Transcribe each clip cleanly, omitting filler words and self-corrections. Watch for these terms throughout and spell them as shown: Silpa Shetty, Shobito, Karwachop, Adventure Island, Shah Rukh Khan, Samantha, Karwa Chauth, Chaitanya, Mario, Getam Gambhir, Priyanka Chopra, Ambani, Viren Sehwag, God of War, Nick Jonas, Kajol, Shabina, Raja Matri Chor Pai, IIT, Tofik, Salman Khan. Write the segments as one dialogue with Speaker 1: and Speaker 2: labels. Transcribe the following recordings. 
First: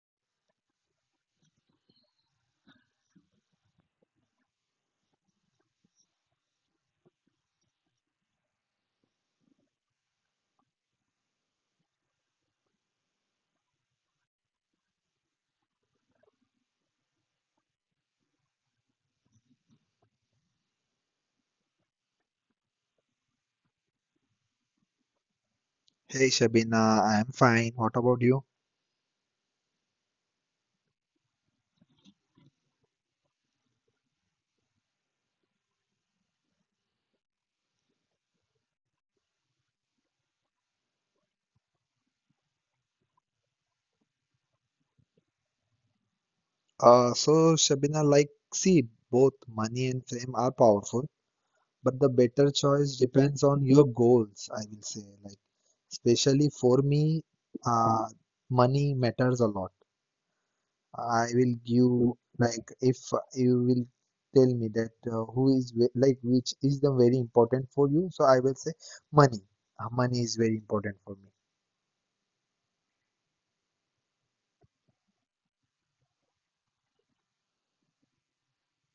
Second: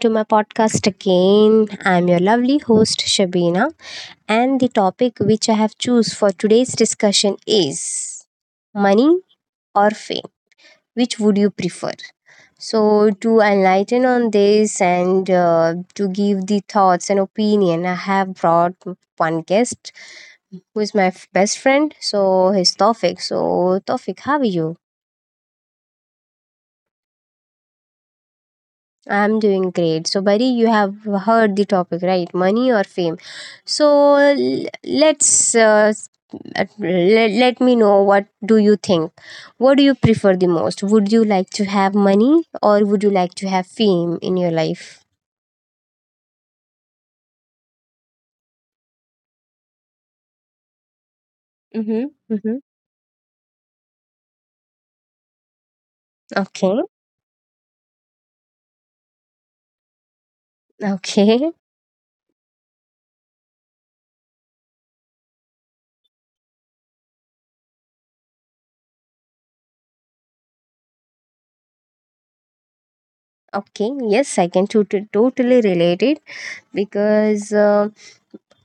Speaker 1: to my podcast again. I'm your lovely host, Shabina, and the topic which I have choose for today's discussion is money or fame. Which would you prefer? So, to enlighten on this and to give the thoughts and opinion, I have brought one guest who is my best friend. So, his Tofik. So, Tofik, how are you?
Speaker 2: Hey Shabina, I'm fine. What about you?
Speaker 1: I'm doing great. So, Bari, you have heard the topic, right? Money or fame? So, let's let me know what do you think? What do you prefer the most? Would you like to have money or would you like to have fame in your life?
Speaker 2: So Shabina, see, both money and fame are powerful, but the better
Speaker 1: Mm-hmm.
Speaker 2: choice
Speaker 1: Mm-hmm.
Speaker 2: depends on your goals, I will say. Like, especially for me,
Speaker 1: Okay.
Speaker 2: uh, money matters a lot. I will
Speaker 1: Okay.
Speaker 2: give, like, if you will tell me that who is, like, which is the very important for you, so I will say money. Money is very important for me.
Speaker 1: Okay. Yes, I can totally relate it because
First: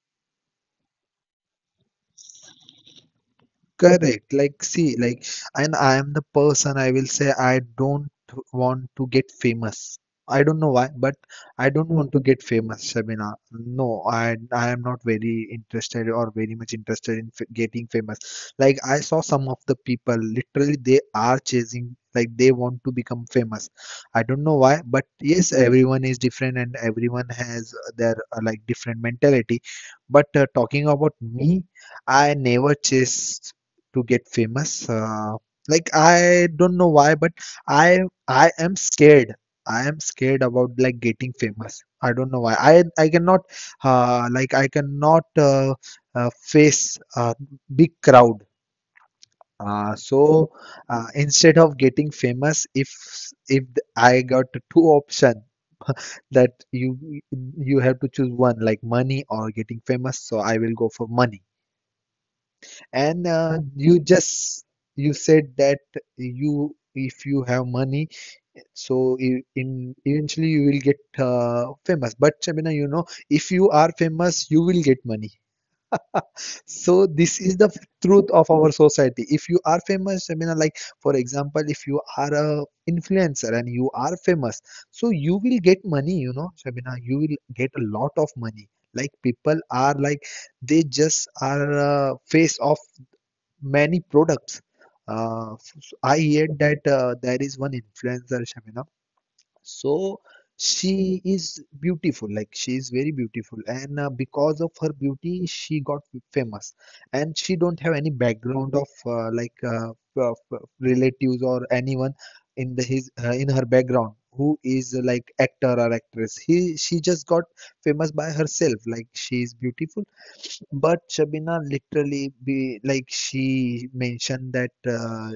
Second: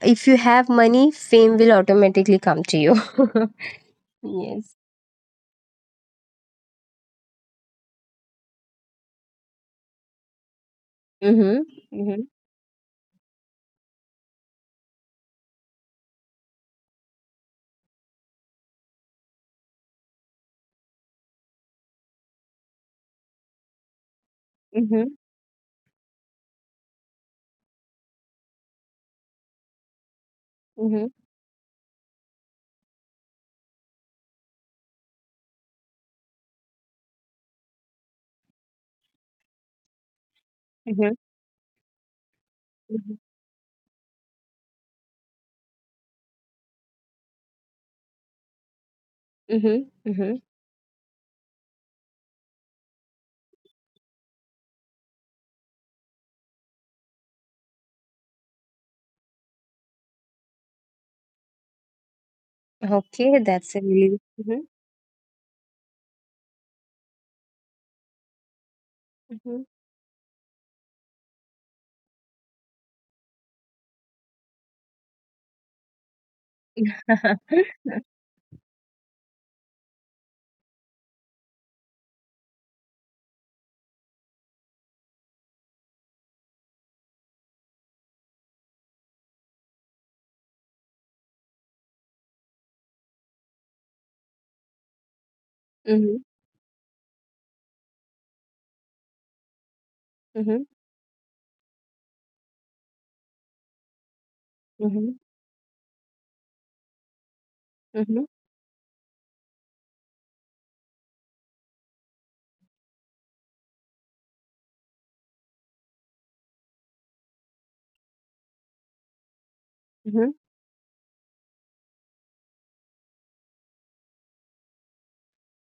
Speaker 1: if you have money, fame will automatically come to you.
Speaker 2: Correct. Like,
Speaker 1: Yes.
Speaker 2: see, like, and I am the person I will say I don't want to get famous. I don't know why, but
Speaker 1: Mm-hmm.
Speaker 2: I don't want to
Speaker 1: Mm-hmm.
Speaker 2: get famous, Shabina. No, I am not very interested or very much interested in f getting famous. Like, I saw some of the people, literally, they are chasing, like, they want to become famous. I don't know why, but yes, everyone is different and everyone has their like different mentality. But talking
Speaker 1: Mhm,
Speaker 2: about me, I never chase to get famous. Like I don't know why, but I I am scared. I am scared about
Speaker 1: mhm,
Speaker 2: like getting famous. I don't know why. I
Speaker 1: mhm,
Speaker 2: I cannot like I cannot face a big crowd.
Speaker 1: mhm,
Speaker 2: Uh,
Speaker 1: mhm.
Speaker 2: so Instead of getting famous, if I got two option that you have to choose one like money or getting famous, so I will go for money.
Speaker 1: Okay,
Speaker 2: And
Speaker 1: that's a really
Speaker 2: you
Speaker 1: Mhm,
Speaker 2: just you said that you if you have money, so
Speaker 1: mhm.
Speaker 2: in eventually you will get famous. But Shabina, you know, if you are famous, you will get money. So this is the truth of our society. If you are famous, Shabina, like for example, if you are a influencer and you are famous, so you will get money. You know, Shabina, you will get a lot of money. Like people are like they just are face of many products.
Speaker 1: Mhm,
Speaker 2: I heard that there is one influencer, Shamina. So
Speaker 1: mhm,
Speaker 2: she is beautiful, like she is very beautiful, and because of
Speaker 1: mhm,
Speaker 2: her beauty, she got famous. And she don't
Speaker 1: mhm,
Speaker 2: have any background of relatives or anyone in the his in her background who is like actor or actress. He She just got famous by herself, like she is
Speaker 1: mhm,
Speaker 2: beautiful but Shabina literally be like she mentioned that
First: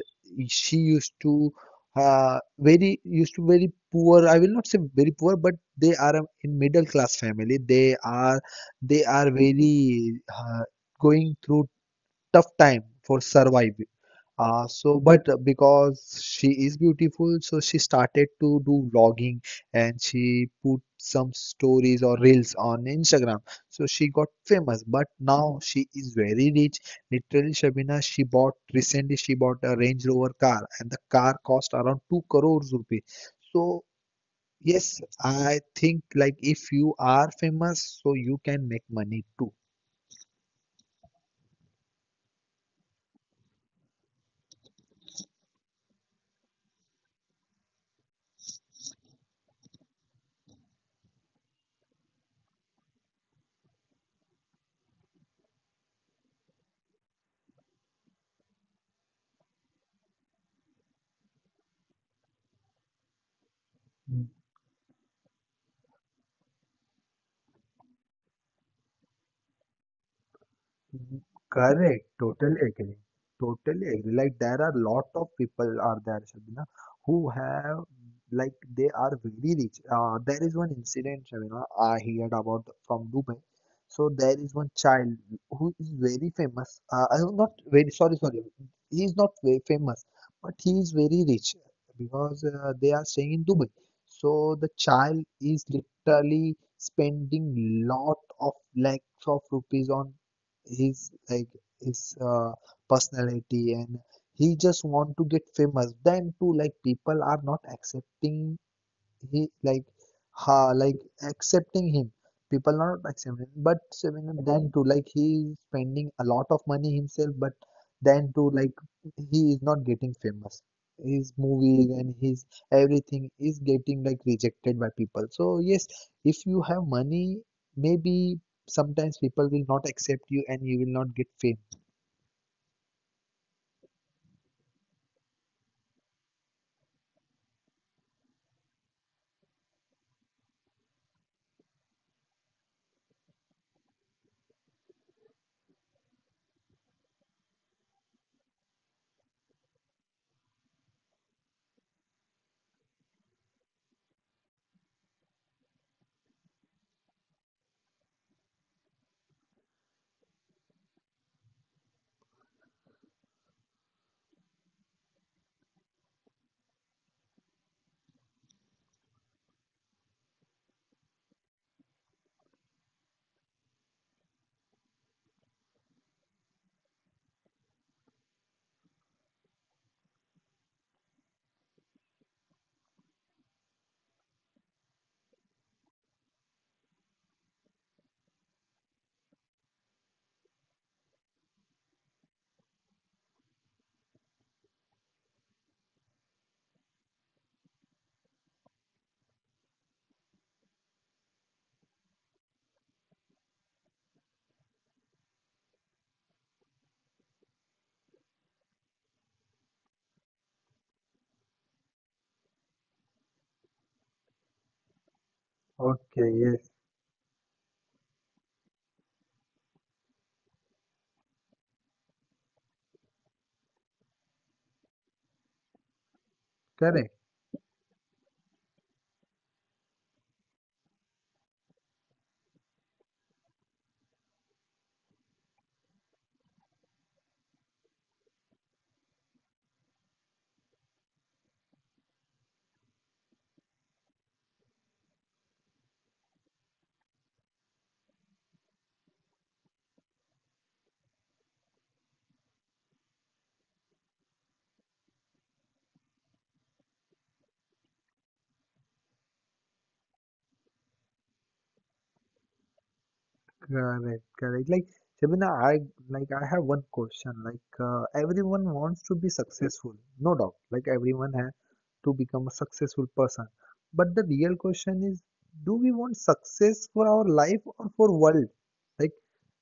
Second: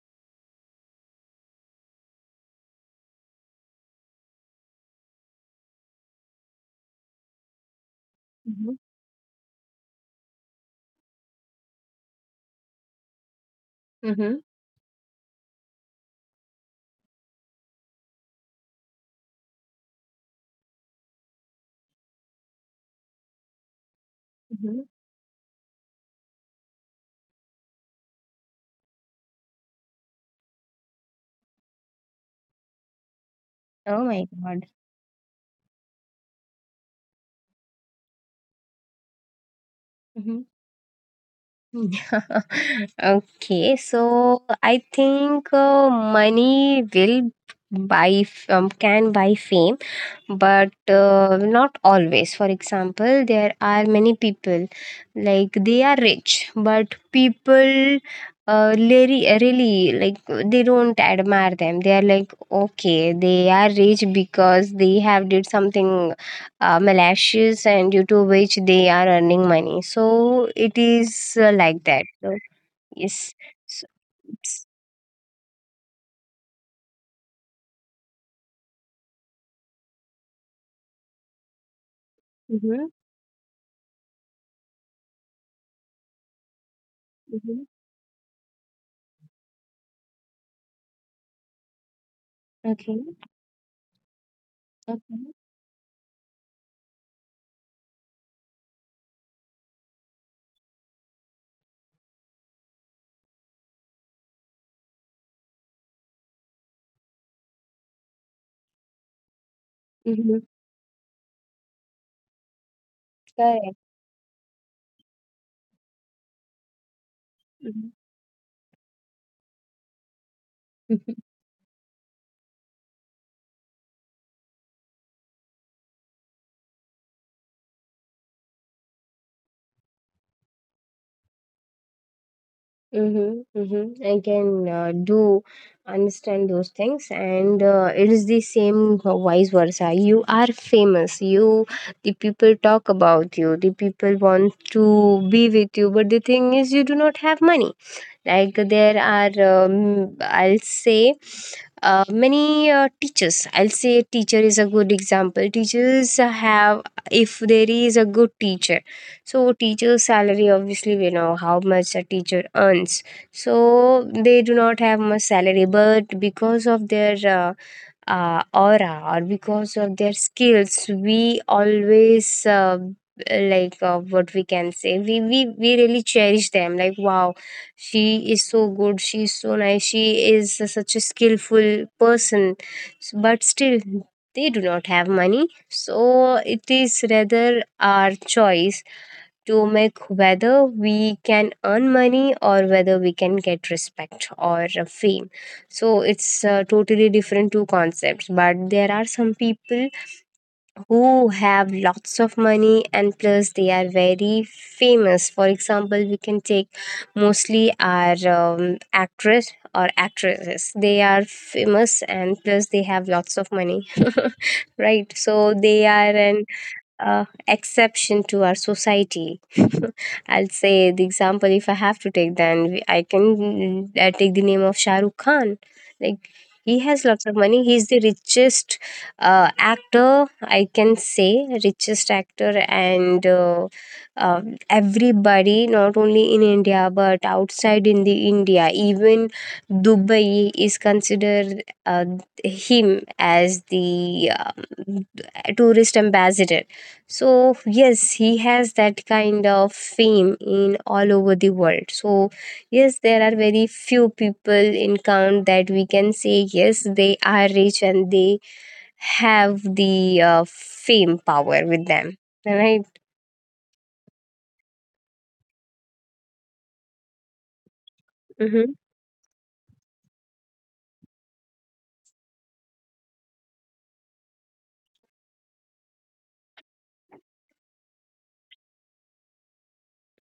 Speaker 2: she used to very poor. I will not say very poor, but they are in middle class family.
Speaker 1: mhm,
Speaker 2: They are very going through tough time for survive
Speaker 1: mhm,
Speaker 2: so, but because she is beautiful, so she started to do vlogging and she put some stories or reels on Instagram. So she got
Speaker 1: mhm.
Speaker 2: famous, but now she is very rich. Literally, Shabina, she bought recently she bought a Range Rover car, and the car cost around two crores rupees. So
Speaker 1: Oh my God.
Speaker 2: yes, I think like if you are famous, so you can make money too.
Speaker 1: Mhm. Okay, so I think money will buy can buy fame, but not always. For example, there are many people, like, they are rich but people really really like, they don't admire them. They are like, okay, they are rich because they have did something malicious and due to which they are earning money, so it is like that. So,
Speaker 2: Correct. Totally agree.
Speaker 1: yes. So,
Speaker 2: Totally agree. Like there are lot of people are there, Shabina, who have like they are very rich. There is one incident, Shabina, I heard
Speaker 1: mm-hmm,
Speaker 2: about from Dubai. So there is one child who is very famous.
Speaker 1: mm-hmm.
Speaker 2: I'm not very sorry, sorry. He is not very famous, but he is very rich because
Speaker 1: Okay.
Speaker 2: they are staying in Dubai. So the
Speaker 1: Okay.
Speaker 2: child is literally spending lot of lakhs of rupees on his like his personality and he just want to get famous then too like people are not accepting he
Speaker 1: Mm-hmm.
Speaker 2: like ha like accepting him, people not
Speaker 1: Correct.
Speaker 2: accepting but Seven then too like he is spending a lot of money himself but then too like he is not getting
Speaker 1: Mhm.
Speaker 2: famous, his movies and his everything is getting like rejected by people, so yes, if you have money maybe sometimes people will not accept you and you will not get fame.
Speaker 1: Mm-hmm, mm-hmm. I can do understand those things, and it is the same vice versa. You are famous. You, the people talk about you. The people want to be with you, but the thing is, you do not have money. Like there are, I'll say, many teachers. I'll say teacher is a good example. Teachers have, if there is a good teacher, so teacher's salary, obviously we know how much a teacher earns. So they do not have much salary, but because of their aura or because of their skills, we always like, what we can say, we really cherish them. Like, wow, she is so good, she is so nice, she is such a skillful person. But still they do not have money, so it is rather our choice to make whether we can earn money or whether we can get respect or fame. So it's totally different two concepts, but there are some people who have lots of money and plus they are very famous. For example, we can take mostly our actress or actresses. They are famous and plus they have lots of money. Right? So they are an
Speaker 2: Okay, yes,
Speaker 1: exception to our society. I'll say the example, if I have to take, then I can take the name of Shah Rukh Khan. Like, he has lots of money.
Speaker 2: correct.
Speaker 1: He's the richest actor, I can say, richest actor, and everybody, not only in India but outside in the India, even Dubai is considered him as the tourist ambassador. So yes, he has that kind of fame in all over the world. So yes, there are very few people in count that we can say yes, they are rich and they have the fame power with them. Right?
Speaker 2: Correct, correct. Like Shabina, I have one question. Like
Speaker 1: Mm-hmm.
Speaker 2: everyone wants to be successful, no doubt. Like everyone has to become a successful person. But the real question is, do we want success for our life or for world? Like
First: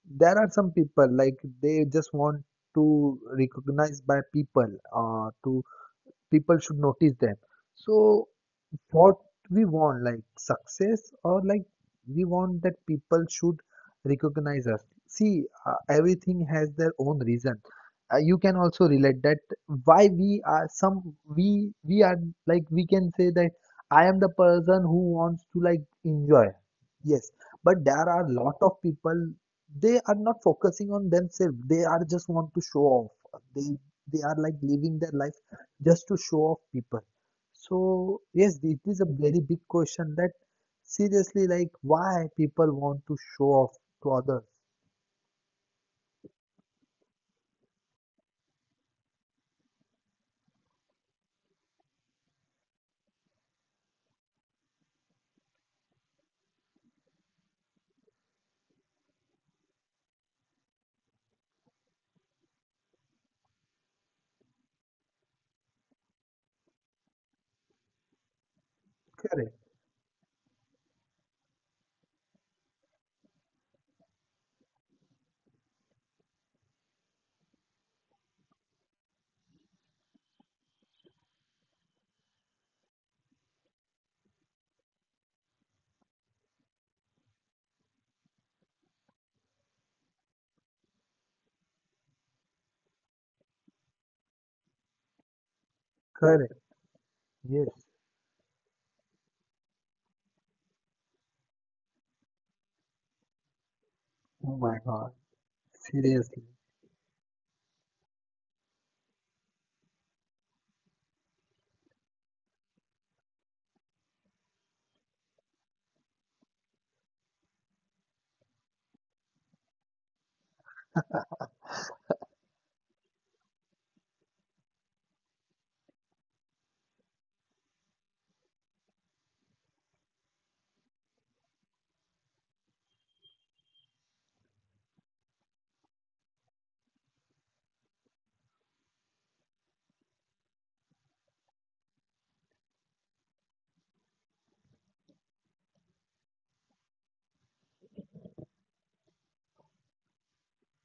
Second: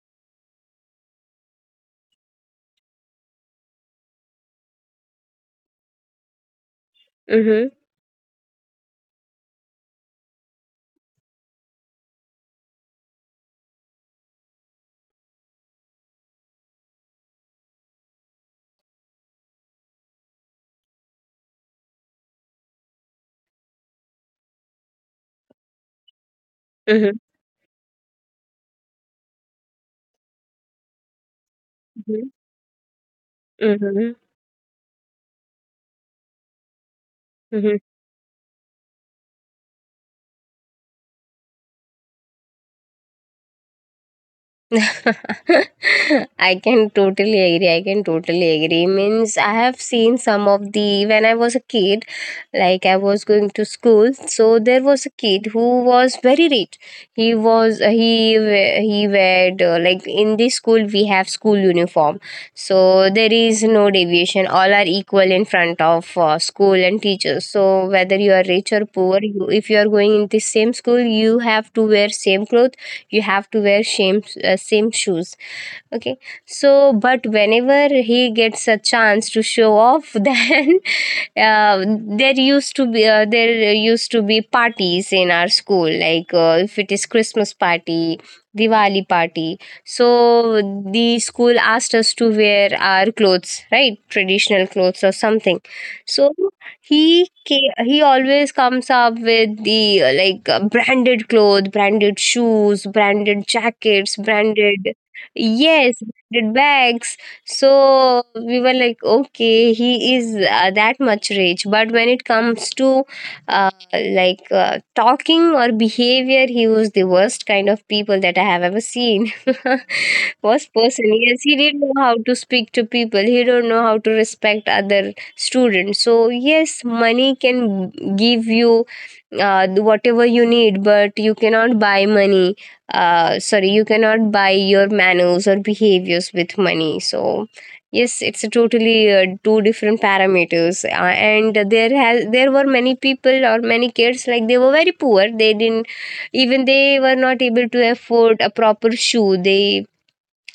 Speaker 2: there are some people like they just want to recognize by people to people should notice them
Speaker 1: Mm-hmm.
Speaker 2: so what we want, like success, or like we want that people should recognize us. See, everything has their own reason. You can also relate that why we are some we are like we can say that I am the person who wants to like enjoy. Yes,
Speaker 1: Mm-hmm.
Speaker 2: but there are lot of people they are not focusing on themselves. They are just
Speaker 1: Mm-hmm.
Speaker 2: want to show off. They they
Speaker 1: Mm-hmm.
Speaker 2: are like living their life just to show off people
Speaker 1: Mm-hmm.
Speaker 2: so yes, it is a very big question that seriously, like why people want to show off to others.
Speaker 1: I can totally agree. I can totally agree. Means I have seen some of the, when I was a kid, like I was going to school. So there was a kid who was very rich. He was he weared like, in this school we have school uniform. So there is no deviation. All are equal in front of school and teachers. So whether you are rich or poor,
Speaker 2: Correct.
Speaker 1: you, if you are going in the same school, you have to wear same clothes, you have to wear same same shoes, okay. So but whenever he gets a chance to show off, then uh, there used to be parties in our school, like if it is Christmas party, Diwali party, so the school asked us to wear our clothes, right, traditional clothes or something. So
Speaker 2: Correct.
Speaker 1: he
Speaker 2: Yes.
Speaker 1: he always comes up with the branded clothes, branded shoes, branded jackets,
Speaker 2: Oh my God.
Speaker 1: branded, yes,
Speaker 2: Seriously.
Speaker 1: branded bags. So we were like, okay, he is that much rich. But when it comes to talking or behavior, he was the worst kind of people that I have ever seen. Worst person. Yes, he didn't know how to speak to people. He don't know how to respect other students. So yes, money can give you whatever you need, but you cannot buy money, sorry, you cannot buy your manners or behaviors with money. So yes, it's a totally two different parameters, and there were many people or many kids, like they were very poor, they didn't even, they were not able to afford a proper shoe. They,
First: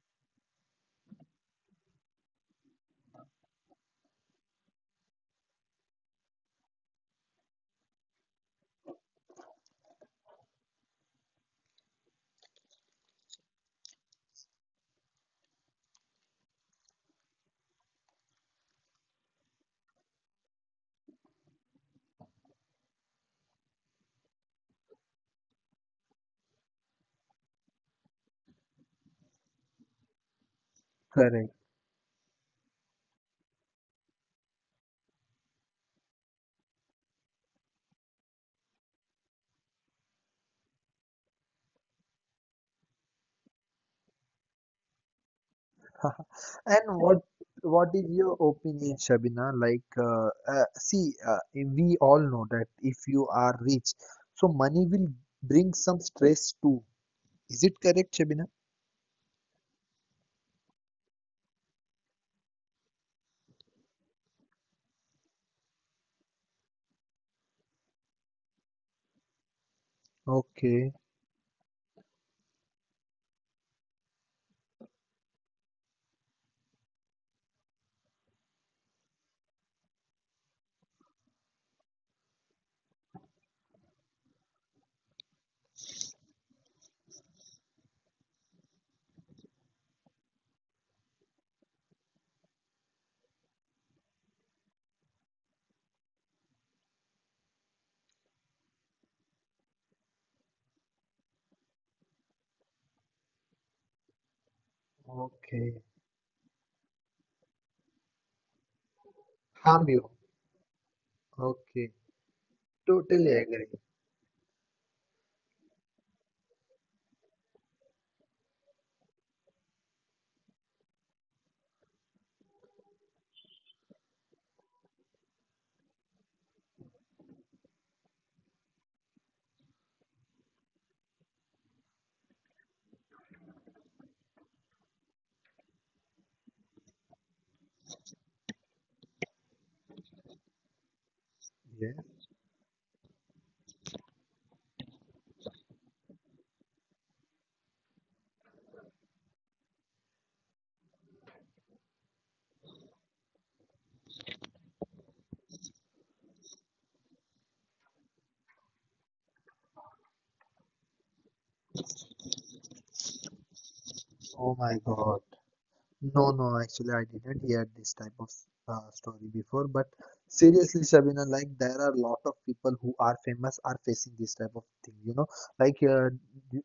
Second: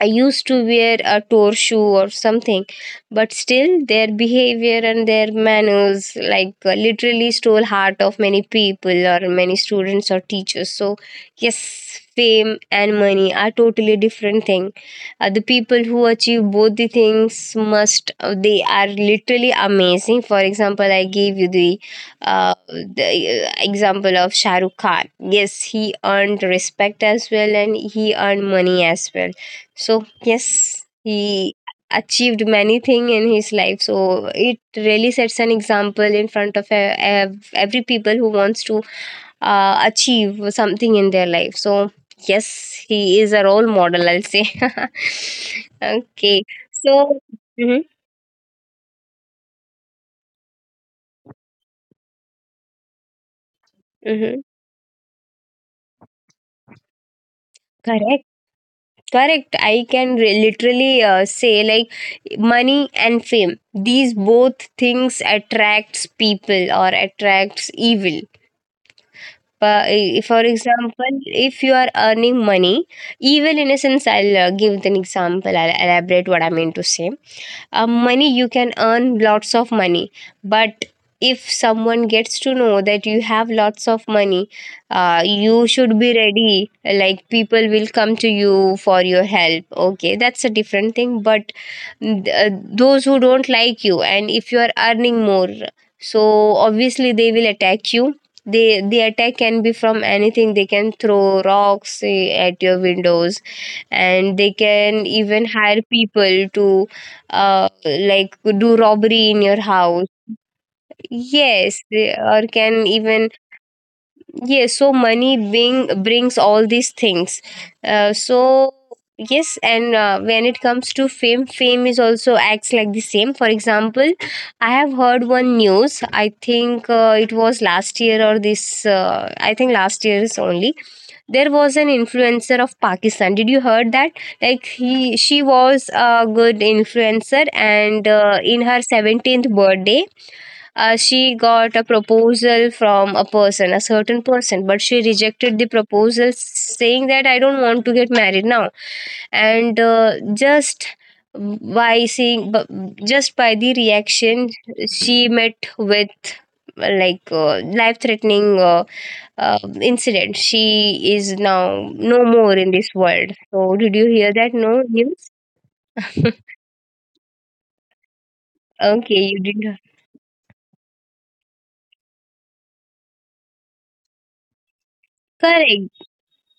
Speaker 1: I used to wear a tour shoe or something, but still their behavior and their manners, like literally stole heart of many people or many students or teachers. So yes, fame and money are totally different thing. The people who achieve both the things must they are literally amazing. For example, I gave you the uh, the example of Shahrukh Khan. Yes, he earned respect as well and he earned money as well. So yes,
Speaker 2: Correct.
Speaker 1: he achieved many thing in his life. So it really sets an example in front of every people who wants to achieve something in their life. So yes, he is a role model, I'll say. Okay.
Speaker 2: And
Speaker 1: So. Hmm.
Speaker 2: what is your opinion, Shabina? Like, see, we all know that if you are rich, so
Speaker 1: Hmm.
Speaker 2: money will bring some stress too. Is it correct,
Speaker 1: Correct.
Speaker 2: Shabina?
Speaker 1: Correct. I can literally say, like, money and fame, these both things attracts people or attracts evil. For
Speaker 2: Okay.
Speaker 1: example, if you are earning money, evil in a sense, I'll give an example. I'll elaborate what I mean to say. Money, you can earn lots of money, but if someone gets to know that you have lots of money, you should be ready. Like, people will come to you for your help. Okay, that's a different thing. But mm, th- uh, those who don't like you, and if you are earning more, so obviously they will attack you. They, the attack can be from anything. They can throw rocks at your windows, and they can even
Speaker 2: Okay.
Speaker 1: hire people to do robbery in your
Speaker 2: Harm you.
Speaker 1: house. Yes,
Speaker 2: Okay.
Speaker 1: they, or can
Speaker 2: Totally
Speaker 1: even,
Speaker 2: agree.
Speaker 1: yes. So money bring brings all these things. So yes, and when it comes to fame, fame is also acts like the same. For example, I have heard one news. I think it was last year or this. I think last year is only. There was an influencer of Pakistan. Did you heard that? Like, he, she was a good influencer, and in her 17th birthday, she got a
Speaker 2: Yes.
Speaker 1: proposal from a person, a certain person, but she rejected the proposal, saying that I don't want to get married now. And just by seeing, just by the reaction, she met with life-threatening incident. She is now no more in this world. So, did you hear
Speaker 2: Oh
Speaker 1: that?
Speaker 2: my
Speaker 1: No
Speaker 2: God.
Speaker 1: news.
Speaker 2: No, no, actually, I didn't hear this type of story
Speaker 1: Okay, you
Speaker 2: before.
Speaker 1: didn't.
Speaker 2: But seriously, Shabina, like there are a lot of people who are famous are facing this type of thing. You know, like
Speaker 1: Correct.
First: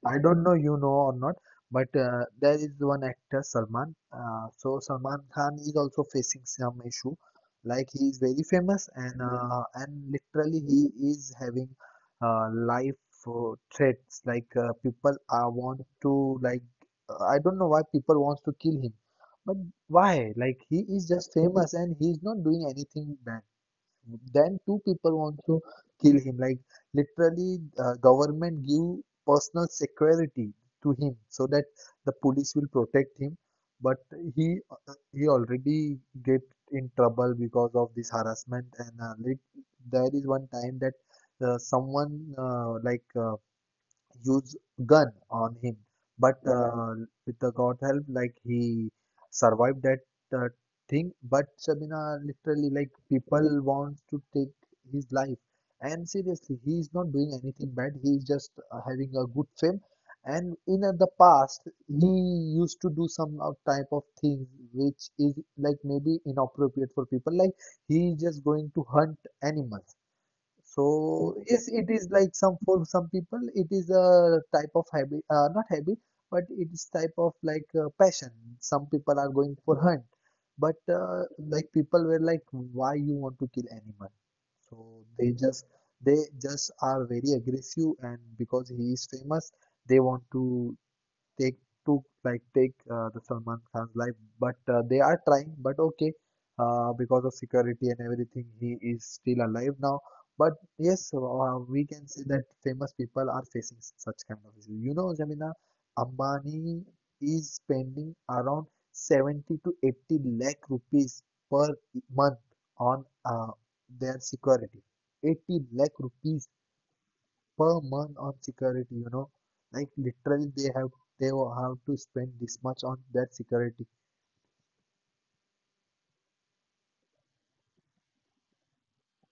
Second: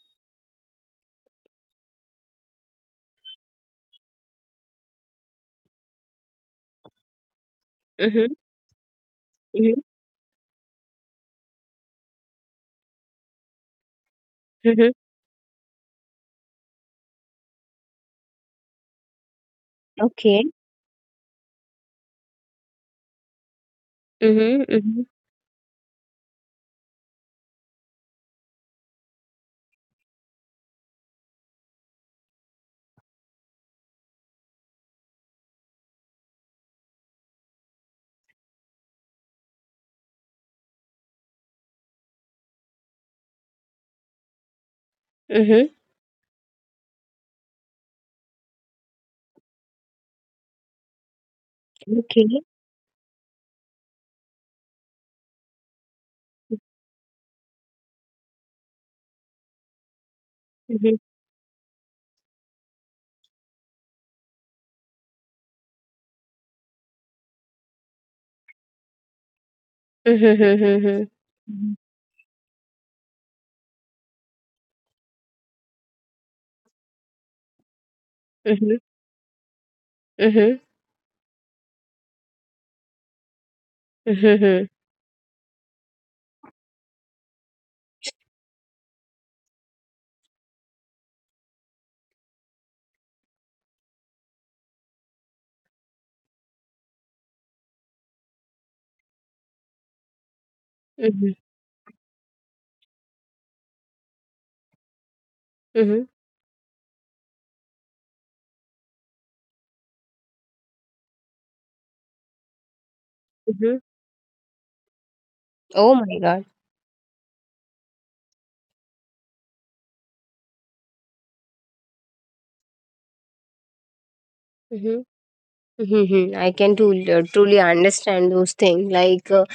Speaker 2: I don't know you know or not, but there is one actor Salman. So Salman Khan is also facing some issue. Like he is
Speaker 1: Mm-hmm,
Speaker 2: very famous and
Speaker 1: mm-hmm,
Speaker 2: literally he is having life threats. Like
Speaker 1: mm-hmm.
Speaker 2: people are want to like I don't know why people wants to kill him but why?
Speaker 1: Okay.
Speaker 2: Like he is just famous and he is not doing anything bad.
Speaker 1: Mm-hmm,
Speaker 2: Then two
Speaker 1: mm-hmm.
Speaker 2: people want to kill him. Like literally, government give personal security to him so that the police will protect him. But he already get in trouble because of this harassment. And there is one time that someone use gun on
Speaker 1: Mhm.
Speaker 2: him. But with the God help, like he survived that uh, thing. But Shabina,
Speaker 1: Okay.
Speaker 2: literally, like people wants to take his life. And seriously, he is not doing anything bad. He is just having a good fame. And in
Speaker 1: Mhm.
Speaker 2: the past, he used to do some type of things which is like maybe inappropriate for people. Like he is just going to hunt animals,
Speaker 1: Mhm, mhm,
Speaker 2: so
Speaker 1: mhm,
Speaker 2: yes, it is like some for some people it is a type of habit, not habit, but it is type of like passion.
Speaker 1: mhm,
Speaker 2: Some people are going for hunt,
Speaker 1: mhm,
Speaker 2: but like people were like, why you want to kill animal?
Speaker 1: mhm,
Speaker 2: So they just they just are very aggressive, and because he is famous, they want to take to like take the Salman Khan's life, but they are trying. But okay, because of security and everything, he is still alive now. But
Speaker 1: mhm,
Speaker 2: yes, we can say that famous people are facing such kind of issues. You know, Jamina,
Speaker 1: mhm,
Speaker 2: Ambani is spending around 70 to 80 lakh rupees per month on
Speaker 1: mhm.
Speaker 2: their security. 80
Speaker 1: Oh my
Speaker 2: lakh
Speaker 1: God.
Speaker 2: rupees per month on security, you know. Like literally they will have to spend this much on that security.
Speaker 1: Mhm. Mhm. I can truly, truly understand those things. Like,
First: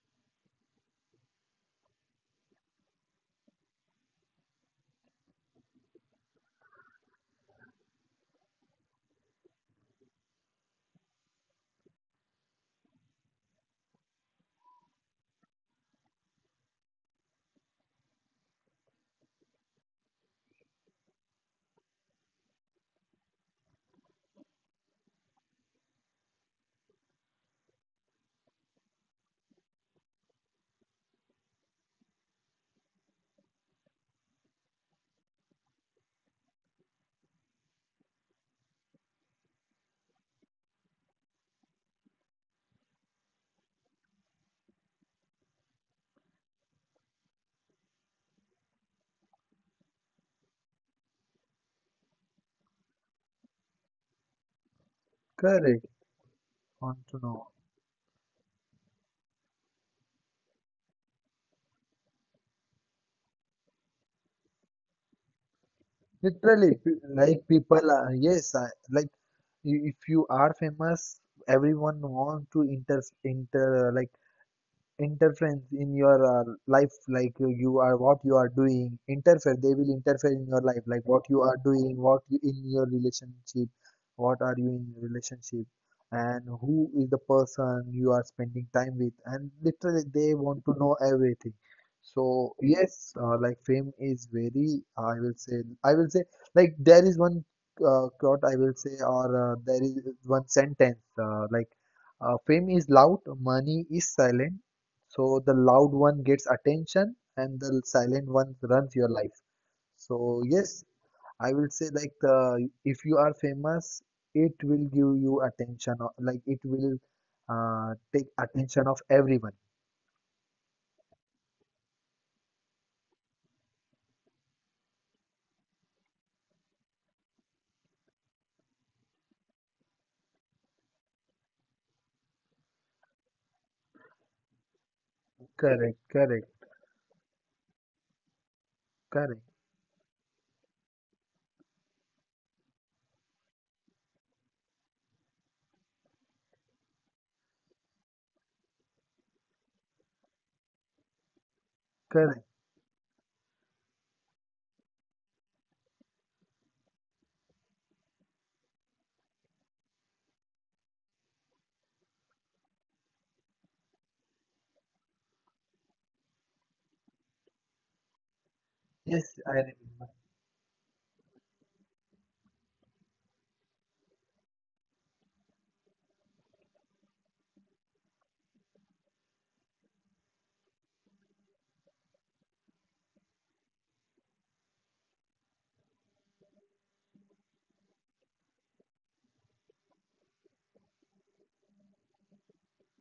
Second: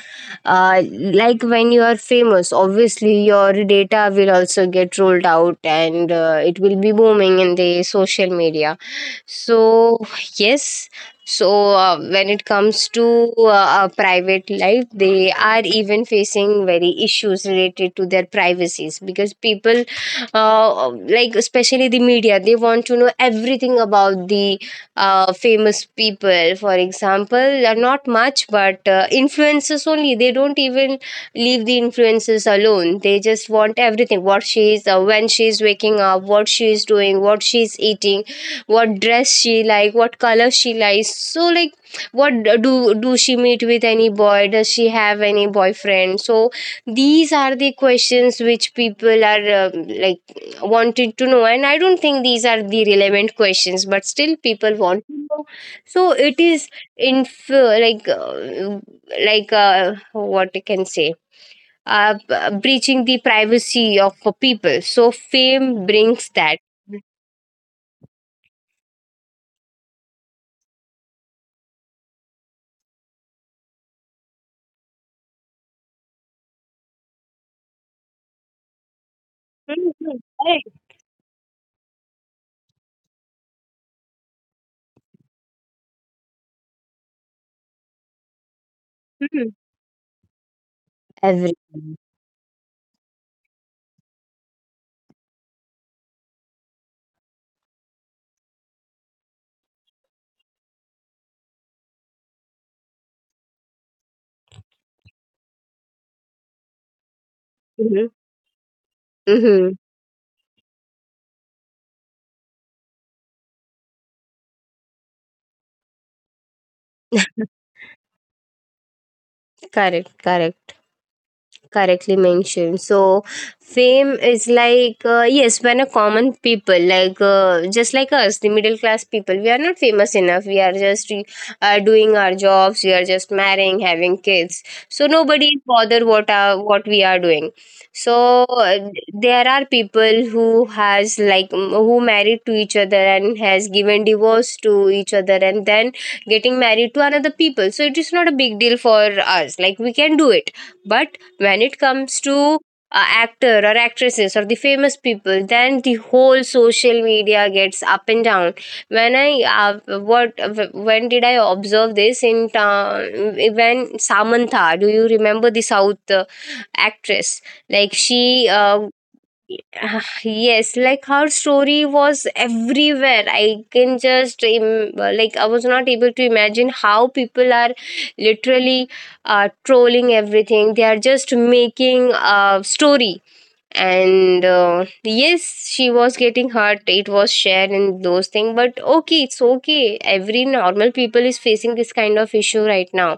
Speaker 1: uh, like, when you are famous, obviously your data will also get rolled out, and it will be booming in the social media. So yes, so when it comes to a private life, they are even facing very issues related to their privacies because people, like, especially the media, they want to know everything about the famous people, for example, are not much, but influences only. They don't even leave the influencers alone. They just want everything: what she is, when she is waking up, what she is doing, what she is eating, what dress she like, what color she likes, so like, what, do she meet with any boy, does she have any boyfriend? So these are the questions which people are, um, like wanted to know, and I don't think these are the relevant questions, but still people want to know.
Speaker 2: Correct.
Speaker 1: So it is
Speaker 2: Want to
Speaker 1: in,
Speaker 2: know.
Speaker 1: what I can say, breaching the privacy of people. So fame brings that.
Speaker 2: Literally, like people are, yes, like if you are famous, everyone want to like interference in your life, like you are what you are doing, interfere, they will
Speaker 1: Mhm,
Speaker 2: interfere in your
Speaker 1: correct.
Speaker 2: life, like what you are doing, what you in your relationship, what are you in your relationship and who is the person you are spending time with,
Speaker 1: Mhm.
Speaker 2: and literally they want to know everything.
Speaker 1: Everything.
Speaker 2: So yes, like fame is very, I will say like there is one quote I will say, or there is one sentence, fame is loud, money is silent, so the loud one gets attention and the silent one runs your life.
Speaker 1: Hmm.
Speaker 2: So yes, I will say, like, the if you are famous, it will give you attention, or like it will take attention of everyone.
Speaker 1: Correct, correct, correctly mentioned. So fame is like, yes, when a common people like, just like us, the middle class people, we are not famous enough. We are just doing our jobs, we are just marrying, having kids, so nobody bother
Speaker 2: Correct,
Speaker 1: what
Speaker 2: correct,
Speaker 1: are what we are doing. So uh, there
Speaker 2: correct,
Speaker 1: are people who has like, who married to each other and has given divorce to each other and then getting married to another people. So it is not a big deal for us, like we can do it. But when it comes to
Speaker 2: correct.
Speaker 1: actor or actresses or the famous people, then the whole social media gets up and down. when i uh, what when did I observe this in when Samantha, do you remember the south actress, like she
Speaker 2: Yes, I
Speaker 1: ah,
Speaker 2: remember.
Speaker 1: yes, like her story was everywhere. I can just im- Like I was not able to imagine how people are literally trolling everything. They are just making a story and yes, she was getting hurt, it was shared and those things, but okay, it's okay, every normal people is facing this kind of issue right now.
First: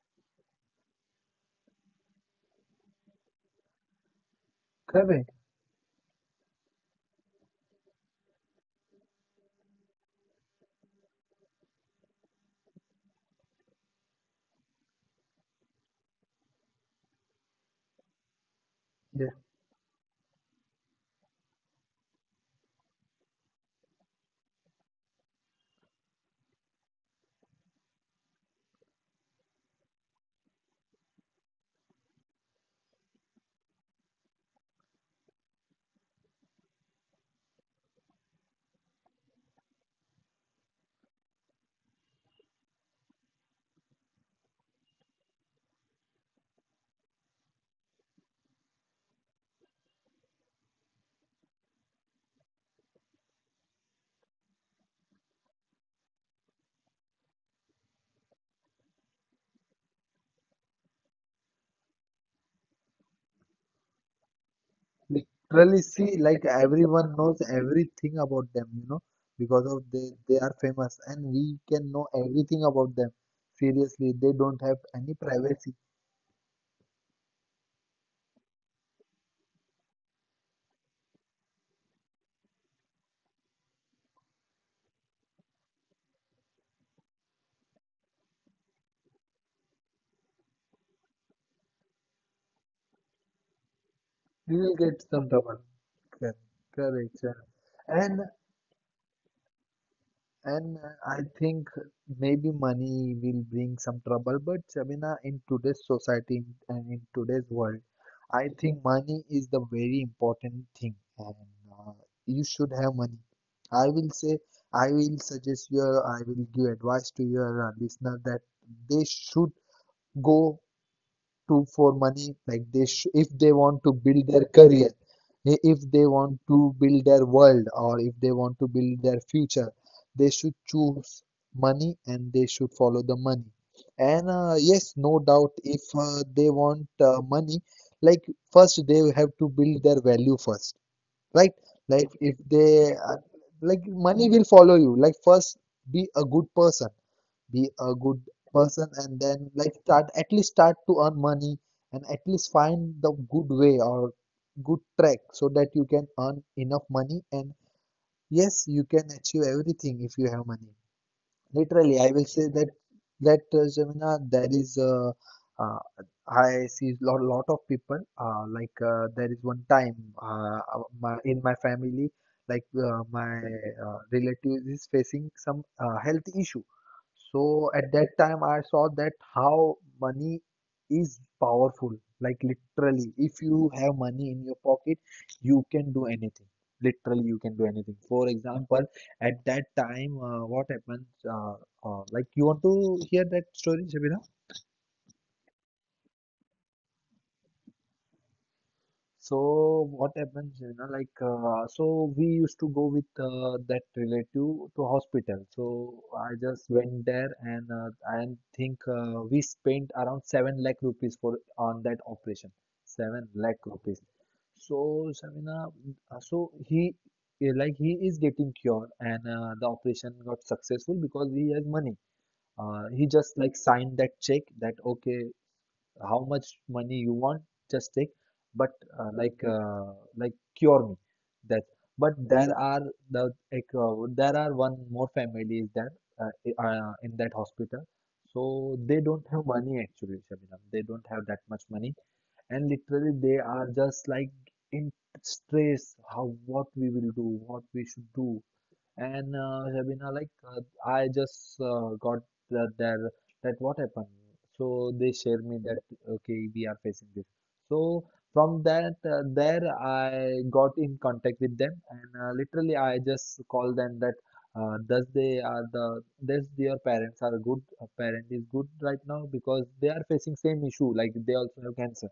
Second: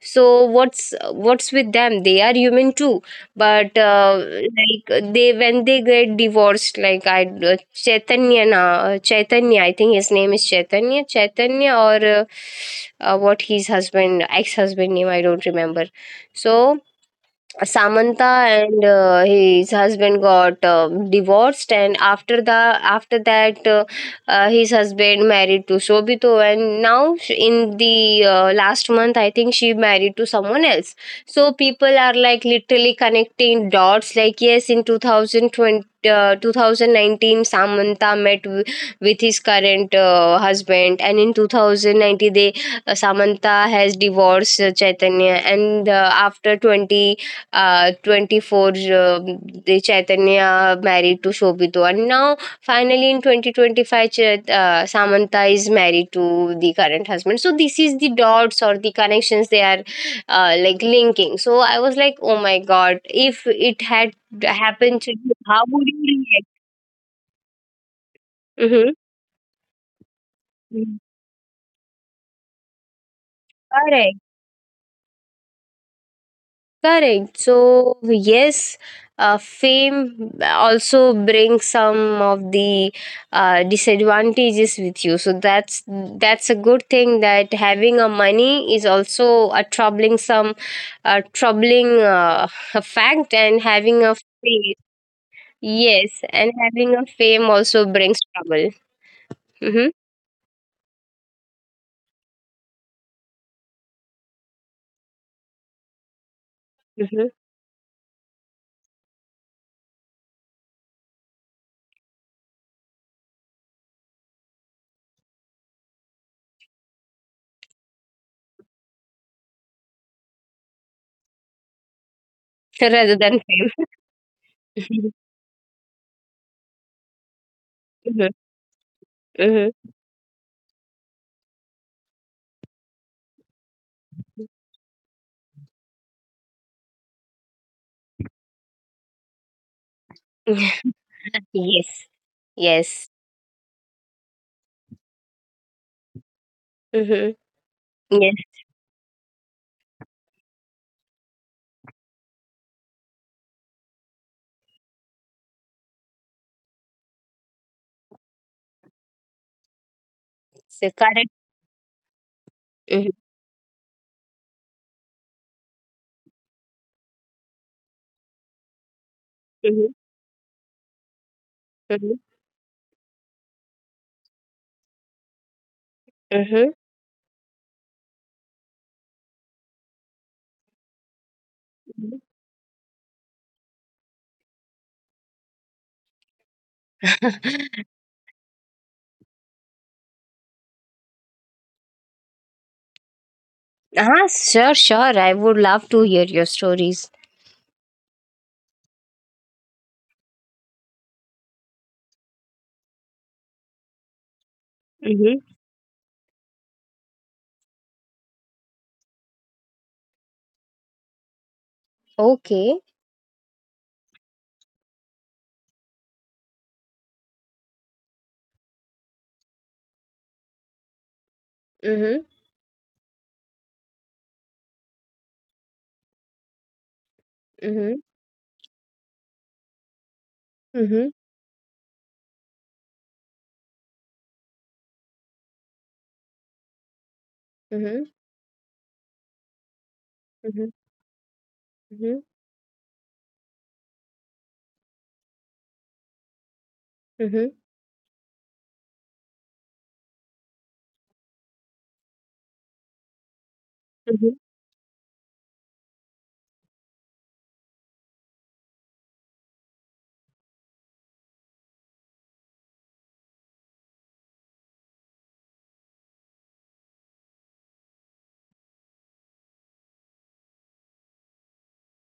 Speaker 1: So what's with them, they are human too. But like
Speaker 2: Correct.
Speaker 1: they, when they get divorced, like I Chaitanya na, Chaitanya, I think his name is Chaitanya, chaitanya or what his husband, ex husband name I don't remember. So Samantha and
Speaker 2: Yes.
Speaker 1: his husband got divorced, and after the after that, his husband married to Shobito, and now in the last month, I think she married to someone else. So people are like literally connecting dots. Like yes, in 2020, 2019, Samantha met with his current husband, and in 2019, they Samantha has divorced Chaitanya, and after 20 24 the Chaitanya married to Shobito, and now finally in 2025, Samantha is married to the current husband. So this is the dots or the connections they are like linking. So I was like, oh my god, if it had happened to you, how
Speaker 2: Literally
Speaker 1: would you
Speaker 2: see like
Speaker 1: react?
Speaker 2: everyone knows everything about them, you
Speaker 1: Mm-hmm.
Speaker 2: know, because of they are famous and we can know everything about them. Seriously,
Speaker 1: Correct.
Speaker 2: they don't have any privacy.
Speaker 1: Correct. So, yes, fame also brings some of the disadvantages with you. So that's a good thing, that having a money is also a troubling some troubling fact, and having a
Speaker 2: You
Speaker 1: fame,
Speaker 2: will get some double.
Speaker 1: yes,
Speaker 2: Correct,
Speaker 1: and having a
Speaker 2: correct, yeah.
Speaker 1: fame also brings
Speaker 2: And
Speaker 1: trouble. Hmm.
Speaker 2: and I think maybe money will bring some trouble, but Sabina, in today's society and in
Speaker 1: Hmm.
Speaker 2: today's world, I think money is the very important thing, and uh, you should have money. I will say, I will suggest you, I will give advice to your listener that they should go to for money, like they sh
Speaker 1: Rather
Speaker 2: if
Speaker 1: than
Speaker 2: they
Speaker 1: fame.
Speaker 2: want to build their career, if they want to build their world, or if
Speaker 1: Hmm.
Speaker 2: they want to build their future,
Speaker 1: Hmm.
Speaker 2: they should choose money and they should follow the money. And yes, no doubt, if they want money, like first they have to build their value first, right?
Speaker 1: Yes.
Speaker 2: like if they
Speaker 1: Yes.
Speaker 2: Like money will follow you. Like first, be a good person,
Speaker 1: Hmm.
Speaker 2: be a good
Speaker 1: Yes.
Speaker 2: person, and then like start, at least start to earn money, and at least find the good way or good track so that you can earn enough money. And yes, you can achieve everything if you have money.
Speaker 1: So
Speaker 2: Literally, I will say that
Speaker 1: correct.
Speaker 2: Jamina, there is uh, I see lot of people. There is one time, in my family,
Speaker 1: Mhm.
Speaker 2: my relative is facing some health issue.
Speaker 1: Mhm.
Speaker 2: So at that time, I saw that how money is powerful.
Speaker 1: Mhm.
Speaker 2: Like literally, if you have money in your pocket, you can do anything. Literally, you can do anything. For example. At that time, what happens? Like you want to hear that story, Shabina?
Speaker 1: Ah, sure, sure. I would love to hear your stories.
Speaker 2: So what happens? You know, so we used to go with that relative to
Speaker 1: Mhm.
Speaker 2: hospital. So I just went there, and I think we spent around 7 lakh rupees for on that operation.
Speaker 1: Okay.
Speaker 2: 7 lakh rupees. So Shabina, uh, so he he is getting cured, and the operation got successful because he has money.
Speaker 1: Mhm.
Speaker 2: He just like signed that check that okay, how much money you want, just
Speaker 1: Mhm.
Speaker 2: take, but like cure me
Speaker 1: Mhm.
Speaker 2: that. But there are there are one more families there in that hospital,
Speaker 1: Mhm.
Speaker 2: so they don't have money actually, Shabnam.
Speaker 1: Mhm.
Speaker 2: They don't have that much money,
Speaker 1: Mhm.
Speaker 2: and literally they are just like in stress. How, what we will do,
Speaker 1: Mhm.
Speaker 2: what we should do? And Rabina, I just got that that that what happened.
Speaker 1: Mhm.
Speaker 2: So they share me that okay, we are facing this. So from that there, I got in contact with them, and literally I just call them that thus their parents are good. Parent is good right now because they are facing same issue, like they also have cancer.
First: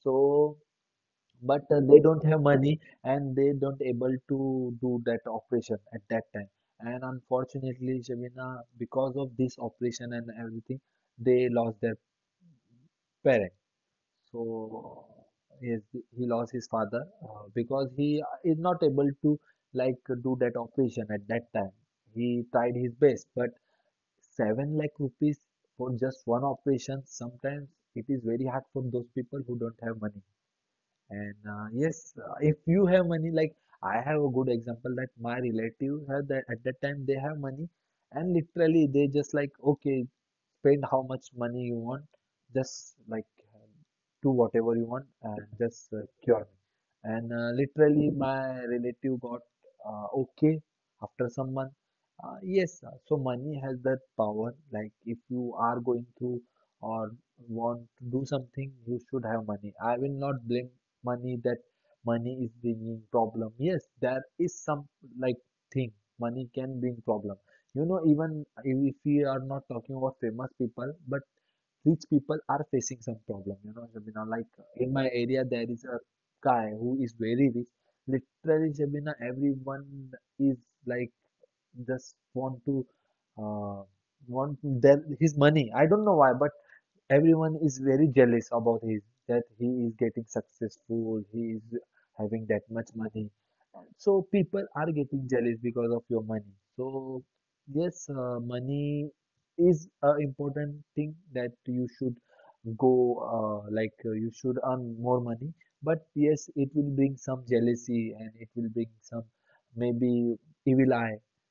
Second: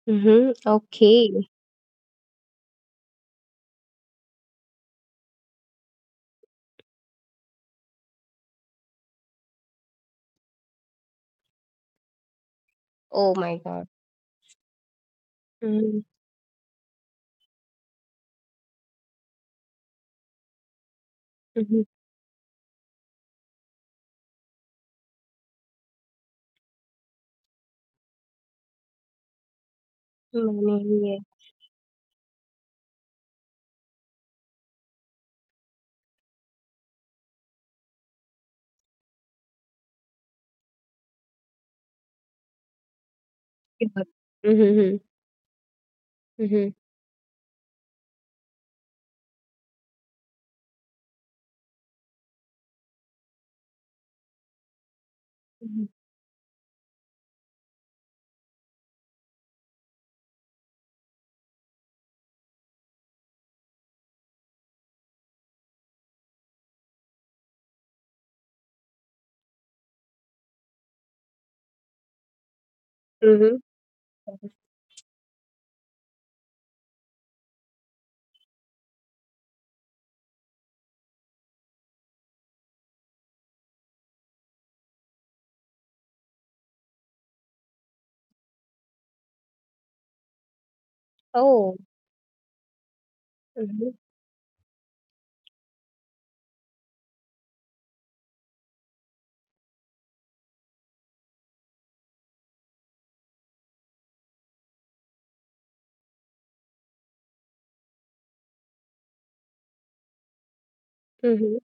Speaker 2: So
Speaker 1: Mhm. Okay.
Speaker 2: but they don't have money, and they don't able to do that operation at that time. And unfortunately Shabina, because of this operation and everything, they lost their
Speaker 1: Oh
Speaker 2: parent.
Speaker 1: my god.
Speaker 2: So yes,
Speaker 1: Mhm.
Speaker 2: he lost his father, because he is not able to like do that operation at that time.
Speaker 1: Mhm.
Speaker 2: He tried his best, but 7 lakh rupees for just one operation sometimes, it is very hard for those people who don't have money.
Speaker 1: Many years.
Speaker 2: And yes, if you have money, like I have a good example that my relatives have that at that time they have money, and literally they just like okay, spend how much money you want, just like
Speaker 1: Mhm.
Speaker 2: do whatever you
Speaker 1: Mhm.
Speaker 2: want and just cure me.
Speaker 1: Mhm.
Speaker 2: And literally, my relative got okay after some month. Yes, so money has that power. Like if you are
Speaker 1: Mhm.
Speaker 2: going through or want to do something, you should have money. I will not blame money that money is bringing problem. Yes, there is some like thing money can bring problem. You know, even if we are not talking about famous people, but rich people are facing some
Speaker 1: Mhm.
Speaker 2: problem, you know Shabina, like in my area there is a guy who is very rich. Literally Shabina, everyone is like just want to uh, want their his money. I don't know why, but everyone is very jealous about his, that he is getting successful, he
Speaker 1: Oh.
Speaker 2: is having that much money.
Speaker 1: Mhm.
Speaker 2: So people are getting jealous because of your money. So yes, money is a important thing that you should go, you should earn more money. But yes, it will bring some jealousy, and it will bring some maybe evil eye.
Speaker 1: Mhm.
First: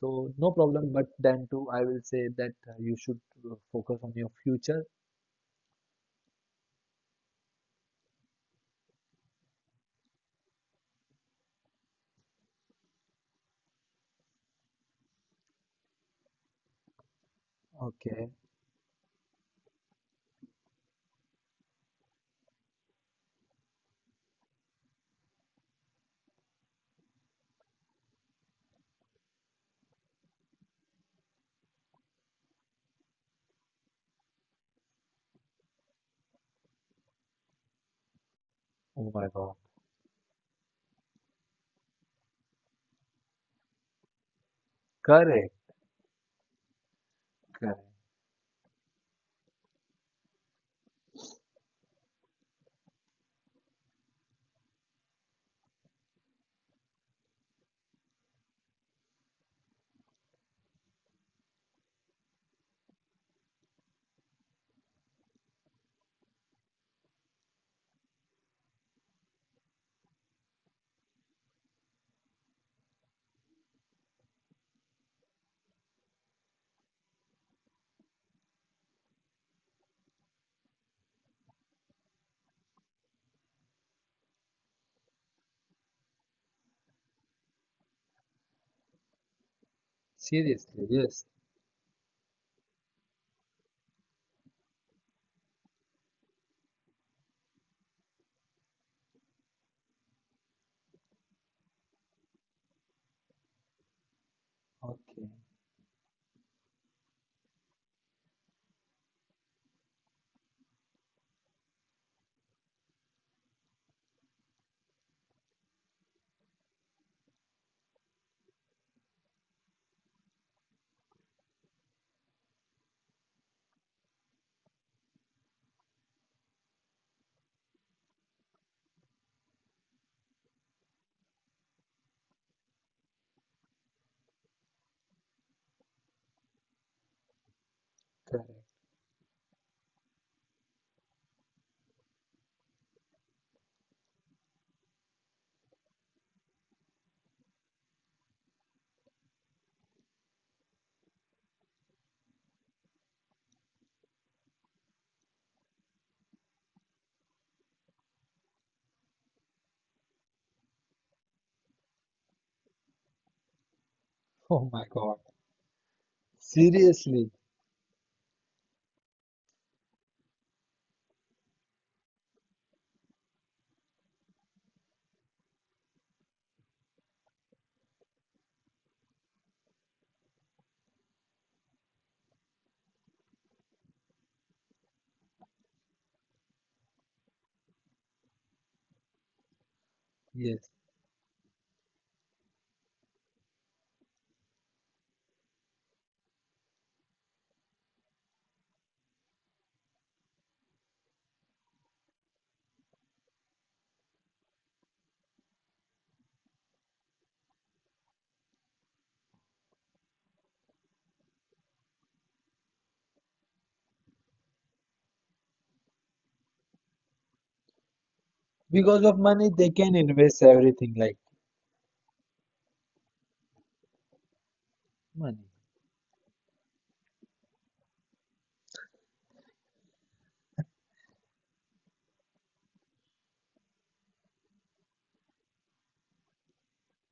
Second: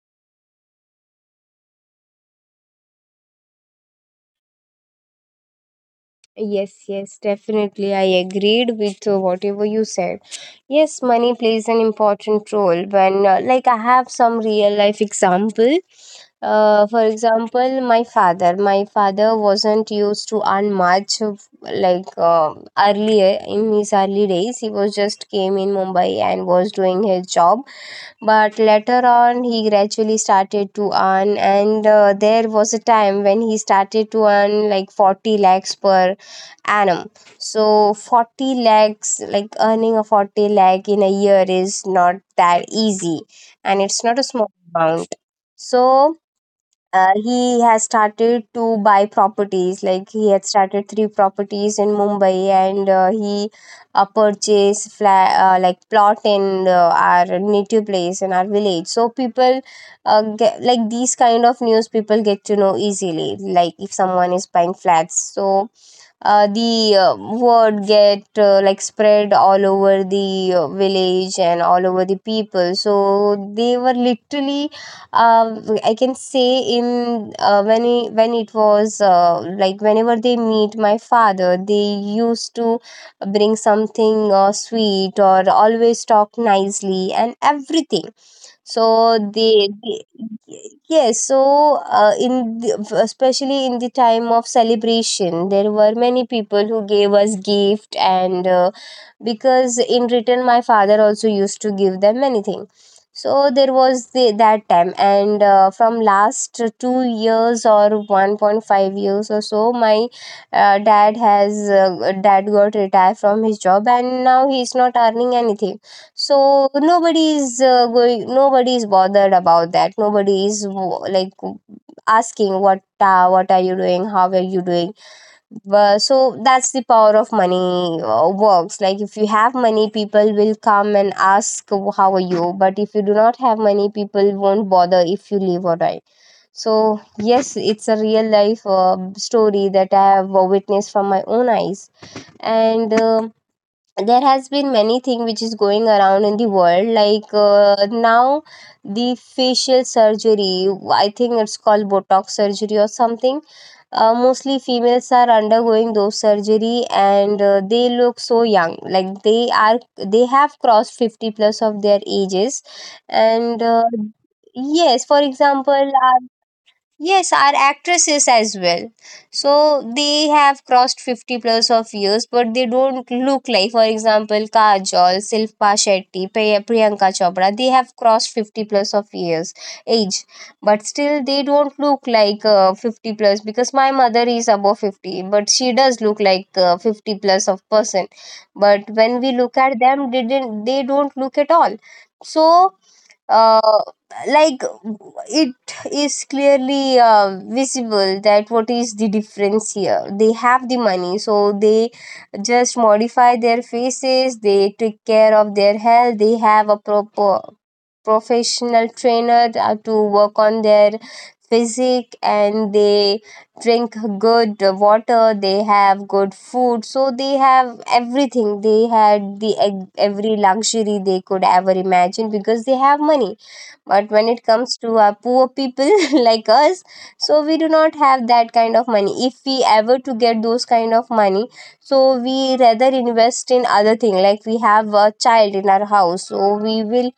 Speaker 2: So no problem. But then too, I will say that you should focus on your future.
Speaker 1: Yes, yes, definitely. I agreed with whatever you said. Yes, money plays an important role when, like, I have some real life example. For example, my
Speaker 2: Okay.
Speaker 1: father. My father wasn't used to earn much, like, earlier in his early days. He was just came in Mumbai and was doing his job. But later on, he gradually started to earn, and there was a time when he started to earn like 40 lakhs per annum. So 40
Speaker 2: Oh
Speaker 1: lakhs,
Speaker 2: my God.
Speaker 1: like earning a 40 lakh in a year is not that easy, and it's not a small amount.
Speaker 2: Correct.
Speaker 1: So he
Speaker 2: Correct.
Speaker 1: has started to buy properties. Like he had started 3 properties in Mumbai, and he purchased flat, like plot in our native place in our village. So people get like these kind of news, people get to know easily. Like if someone is buying flats, so the word get like spread all over the village and all over the people, so they were literally uh, I can say in when it was like, whenever they meet my father, they used to bring something sweet or always talk nicely and everything. so the,
Speaker 2: Seriously.
Speaker 1: yes,
Speaker 2: Yes.
Speaker 1: so especially in the time of celebration, there were many people who gave us gift, and because in return, my father also used to give them anything. That time,
Speaker 2: Okay.
Speaker 1: and from last 2 years or 1.5 years or so, my dad got retired from his job, and now he's not earning anything. So nobody is going, nobody is bothered about that, nobody is like asking what are you doing, how are you doing. But, so that's the power of money works. Like if you have money, people will come and ask how are you, but if you do not have money, people won't bother if you leave or die. So yes, it's a real
Speaker 2: Correct.
Speaker 1: life story that I have witnessed from my own eyes. And There has been many thing which is going around in the world, like now the facial surgery, I think it's called botox surgery or something. Mostly females are undergoing those surgery, and they look so young, like they are, they have crossed 50 plus of their ages, and
Speaker 2: Oh my
Speaker 1: yes,
Speaker 2: God.
Speaker 1: for example,
Speaker 2: Seriously,
Speaker 1: yes, are actresses as well. So they have crossed 50 plus of years, but they don't look like, for example, Kajol, Silpa Shetty, Priyanka Chopra. They have crossed 50 plus of years age, but still they don't look like 50 plus, because my mother is above 50, but she does look like 50 plus of person. But when we look at them, they didn't
Speaker 2: yes.
Speaker 1: they don't look at all. So uh, like it is clearly visible that what is the difference here. They have the money, so they just modify their faces, they take care of their health, they have a proper professional trainer to work on their physique, and they drink good water, they have good food, so they have everything. They
Speaker 2: Because of
Speaker 1: had
Speaker 2: money,
Speaker 1: the
Speaker 2: they can
Speaker 1: every
Speaker 2: invest everything
Speaker 1: luxury
Speaker 2: like
Speaker 1: they could ever imagine, because they have money. But when it comes to our poor
Speaker 2: money.
Speaker 1: people like us, so we do not have that kind of money. If we ever to get those kind of money, so we rather invest in other thing. Like we have a child in our house, so we will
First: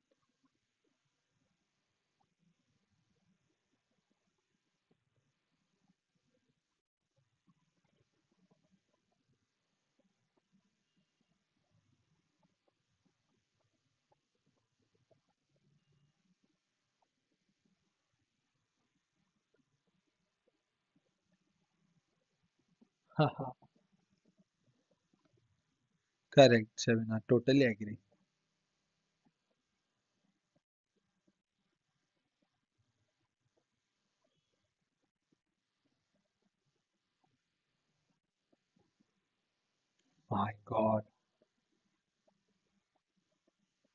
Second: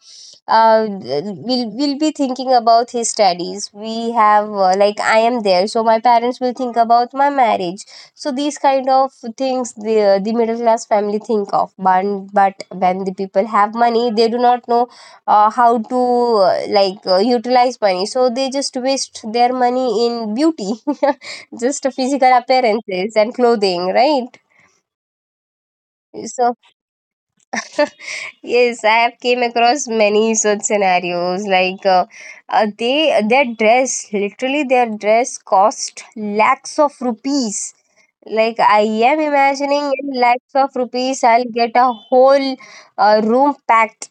Speaker 1: uh, will will be thinking about his studies. We have like I am there, so my parents will think about my marriage. So these kind of things the middle class family think of. But when the people have money, they do not know how to like utilize money, so they just waste their money in beauty just physical appearances and
Speaker 2: Haha,
Speaker 1: clothing, right? So
Speaker 2: correct, Shabina. Totally agree.
Speaker 1: yes, I have came across many such scenarios, like they, their dress, literally, their dress cost lakhs of rupees. Like I am imagining, in lakhs
Speaker 2: My
Speaker 1: of
Speaker 2: God.
Speaker 1: rupees I'll get a whole room packed.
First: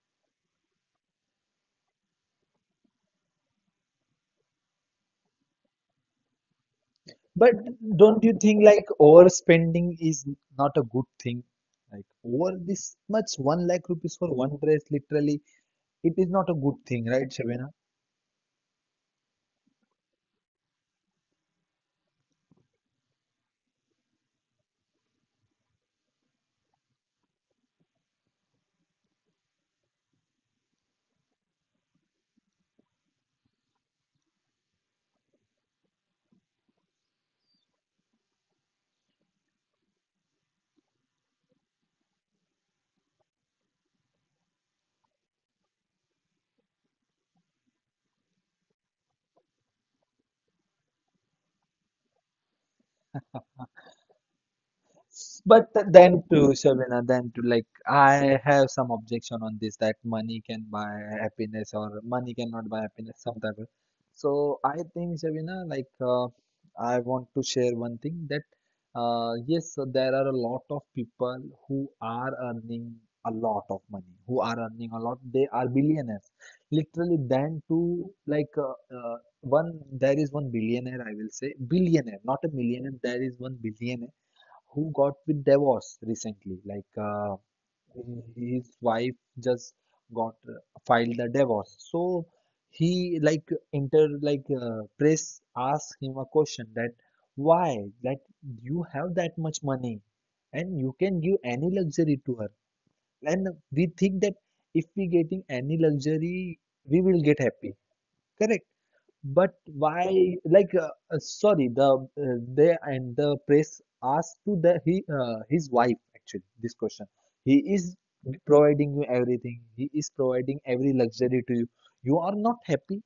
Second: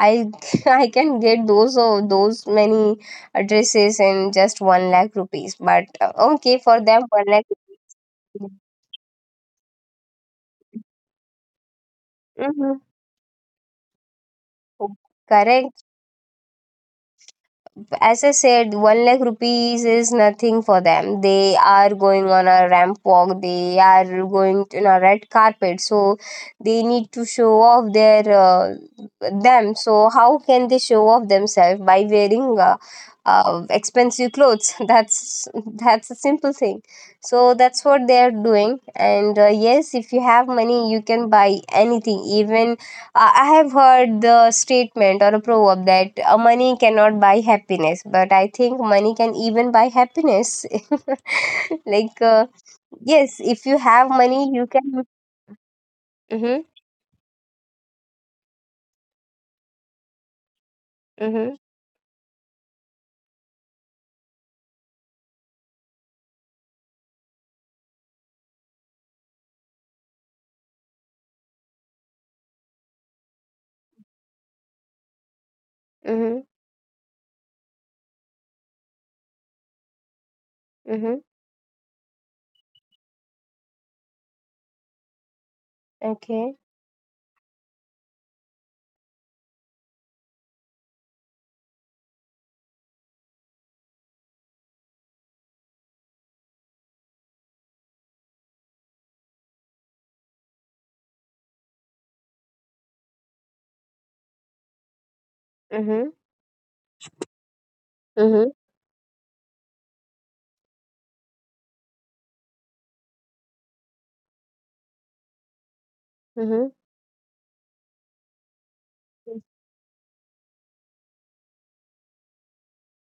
Speaker 1: I I can get those many dresses in just one lakh rupees. But okay, for them, one lakh.
Speaker 2: But don't you think like overspending is not a good thing? Like over
Speaker 1: Mm-hmm.
Speaker 2: this much, one lakh rupees for one dress, literally,
Speaker 1: Correct.
Speaker 2: it is not a good thing, right, Shabina?
Speaker 1: As I said, one lakh rupees is nothing for them. They are going on a ramp walk. They are going to on a red carpet. So they need to show off their them. So how can they show off themselves by wearing expensive clothes? That's a simple thing. So that's what they are doing. And yes, if you have money, you can buy anything. Even I have heard the statement or a proverb that money cannot buy happiness, but I think money can even buy happiness. Like, yes, if you have money, you can.
Speaker 2: But then to
Speaker 1: Mm-hmm,
Speaker 2: Shabina, then to like, I have some objection on this that money can buy
Speaker 1: mm-hmm,
Speaker 2: happiness or money cannot buy happiness, some type of. So I think Shabina, like, I want to share one thing that, yes, so there are a lot of people who are earning a lot of money, who are earning a lot. They are billionaires.
Speaker 1: mm-hmm,
Speaker 2: Literally, then to like, one, there is one billionaire, I
Speaker 1: mm-hmm.
Speaker 2: will say, billionaire, not a millionaire. There is one billionaire who got with divorce recently.
Speaker 1: Okay.
Speaker 2: His wife just got filed the divorce. So he like inter like press asked him a question that why that you have that much money and you can give any luxury to her. And we think that if we getting any
Speaker 1: Mm-hmm,
Speaker 2: luxury, we will get happy.
Speaker 1: mm-hmm,
Speaker 2: Correct. But why, sorry, the press asked to the he his wife actually
Speaker 1: mm-hmm,
Speaker 2: this question. He is providing you everything. He is providing every luxury to you. You are not happy.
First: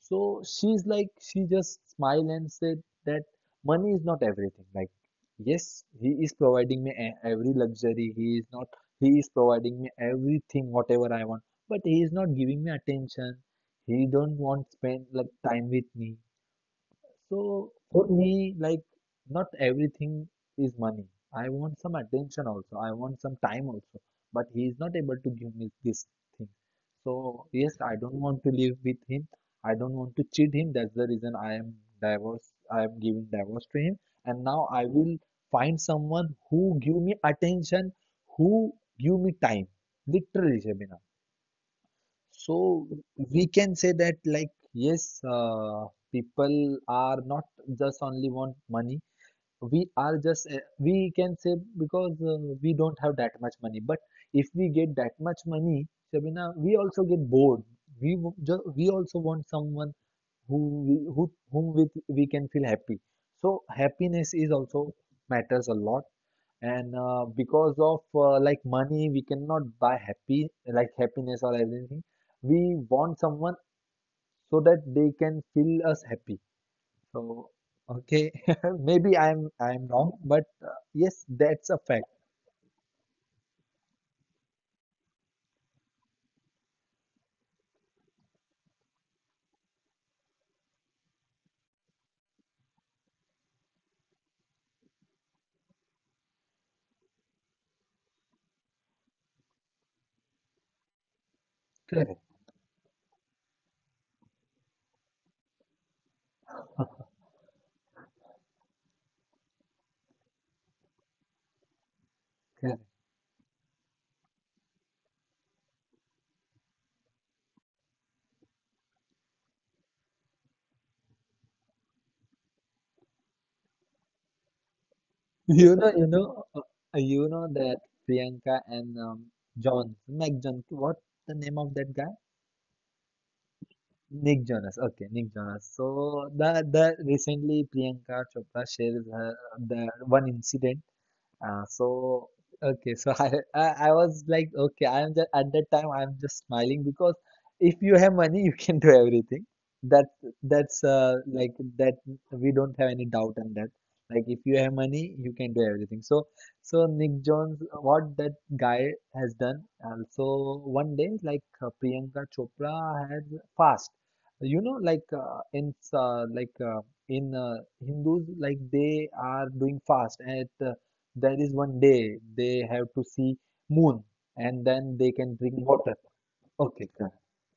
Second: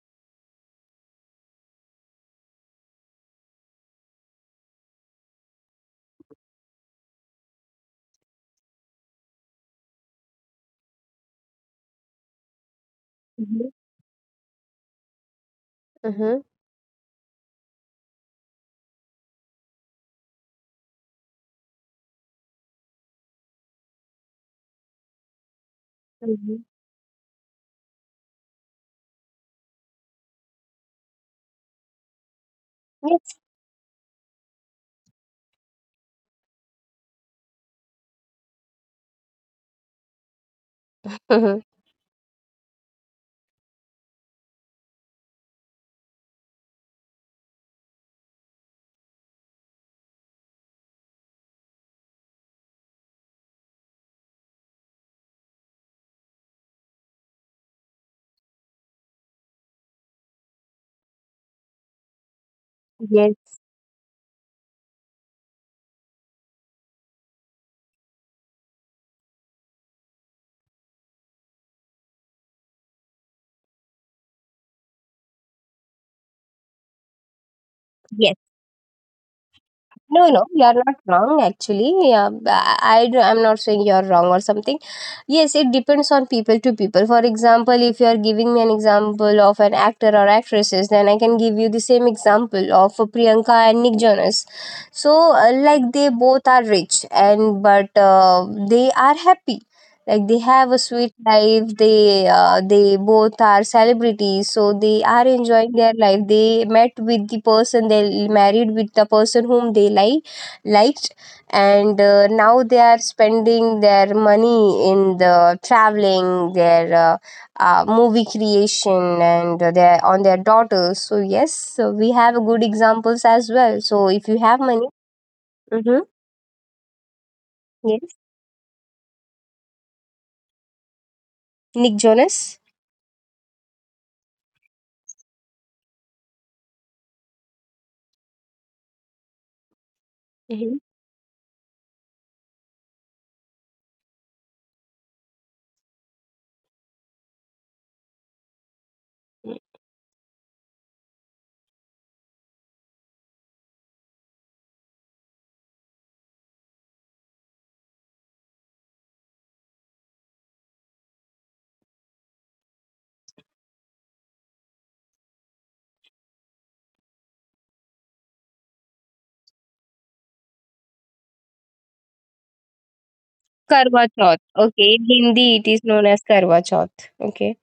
Speaker 2: So she's like, she just smiled and said that money is not everything. Like, yes, he is providing me every luxury. He is not, he is providing me everything, whatever I want. But he is not giving me attention.
Speaker 1: mm-hmm,
Speaker 2: He don't want spend like time with me.
Speaker 1: mm-hmm.
Speaker 2: So for me, like not everything is money. I want some attention also. I want some time also. But he is not able to give me this thing.
Speaker 1: Mm-hmm.
Speaker 2: So yes, I don't want to live with him. I don't want to cheat him. That's the reason I am divorced. I am
Speaker 1: Yes.
Speaker 2: giving divorce to him. And now I will find someone who give me attention, who give me time. Literally, Shabina.
Speaker 1: Mm-hmm.
Speaker 2: So we can say that like yes, people are not just only want money. We are just we can say because we don't have that much money. But if we get that much money, Shabina, we also get bored. We also want someone who who whom with we can feel happy.
Speaker 1: Yes.
Speaker 2: So happiness is also matters a lot. And because of like money, we cannot buy happy like happiness or anything. We want someone so that they can feel us happy. So okay,
Speaker 1: Yes.
Speaker 2: maybe I'm wrong,
Speaker 1: No, no,
Speaker 2: but
Speaker 1: you are not
Speaker 2: yes,
Speaker 1: wrong
Speaker 2: that's a
Speaker 1: actually.
Speaker 2: fact.
Speaker 1: Yeah, I am not saying you are wrong or something. Yes, it depends on people to people. For example, if you are giving me an example of an actor or actresses, then I can give you the same example of Priyanka and Nick Jonas. So, like they both are rich and but they are happy, like they have a sweet life.
Speaker 2: Correct,
Speaker 1: They both are celebrities, so they are enjoying their life. They met with the person, they married with the person whom they liked, and now they
Speaker 2: correct.
Speaker 1: are spending their money in the traveling, their movie creation and their on their daughters. So yes, so we have good examples as well. So if you have money,
Speaker 2: You know,
Speaker 1: mm-hmm.
Speaker 2: you know you know that
Speaker 1: Yes.
Speaker 2: Priyanka and John Mac John, what the name of that
Speaker 1: Nick
Speaker 2: guy?
Speaker 1: Jonas.
Speaker 2: Nick Jonas, okay. Nick Jonas. So the recently Priyanka Chopra shares her, the one
Speaker 1: Mm-hmm.
Speaker 2: incident. So okay, so I was like okay, I'm just at that time I'm just smiling because if you have money, you can do everything. That that's like That we don't have any doubt on that. Like if you have money, you can do everything. So Nick Jones, what that guy has done. So one day, Priyanka Chopra has fast. You know, like in like in Hindus, like they are doing fast at there is one day they have to see
Speaker 1: Karwa
Speaker 2: moon,
Speaker 1: Chauth.
Speaker 2: and
Speaker 1: Okay,
Speaker 2: then
Speaker 1: in
Speaker 2: they can
Speaker 1: Hindi
Speaker 2: drink
Speaker 1: it is
Speaker 2: water.
Speaker 1: known as Karwa
Speaker 2: Okay.
Speaker 1: Chauth.
Speaker 2: Yeah.
Speaker 1: Okay.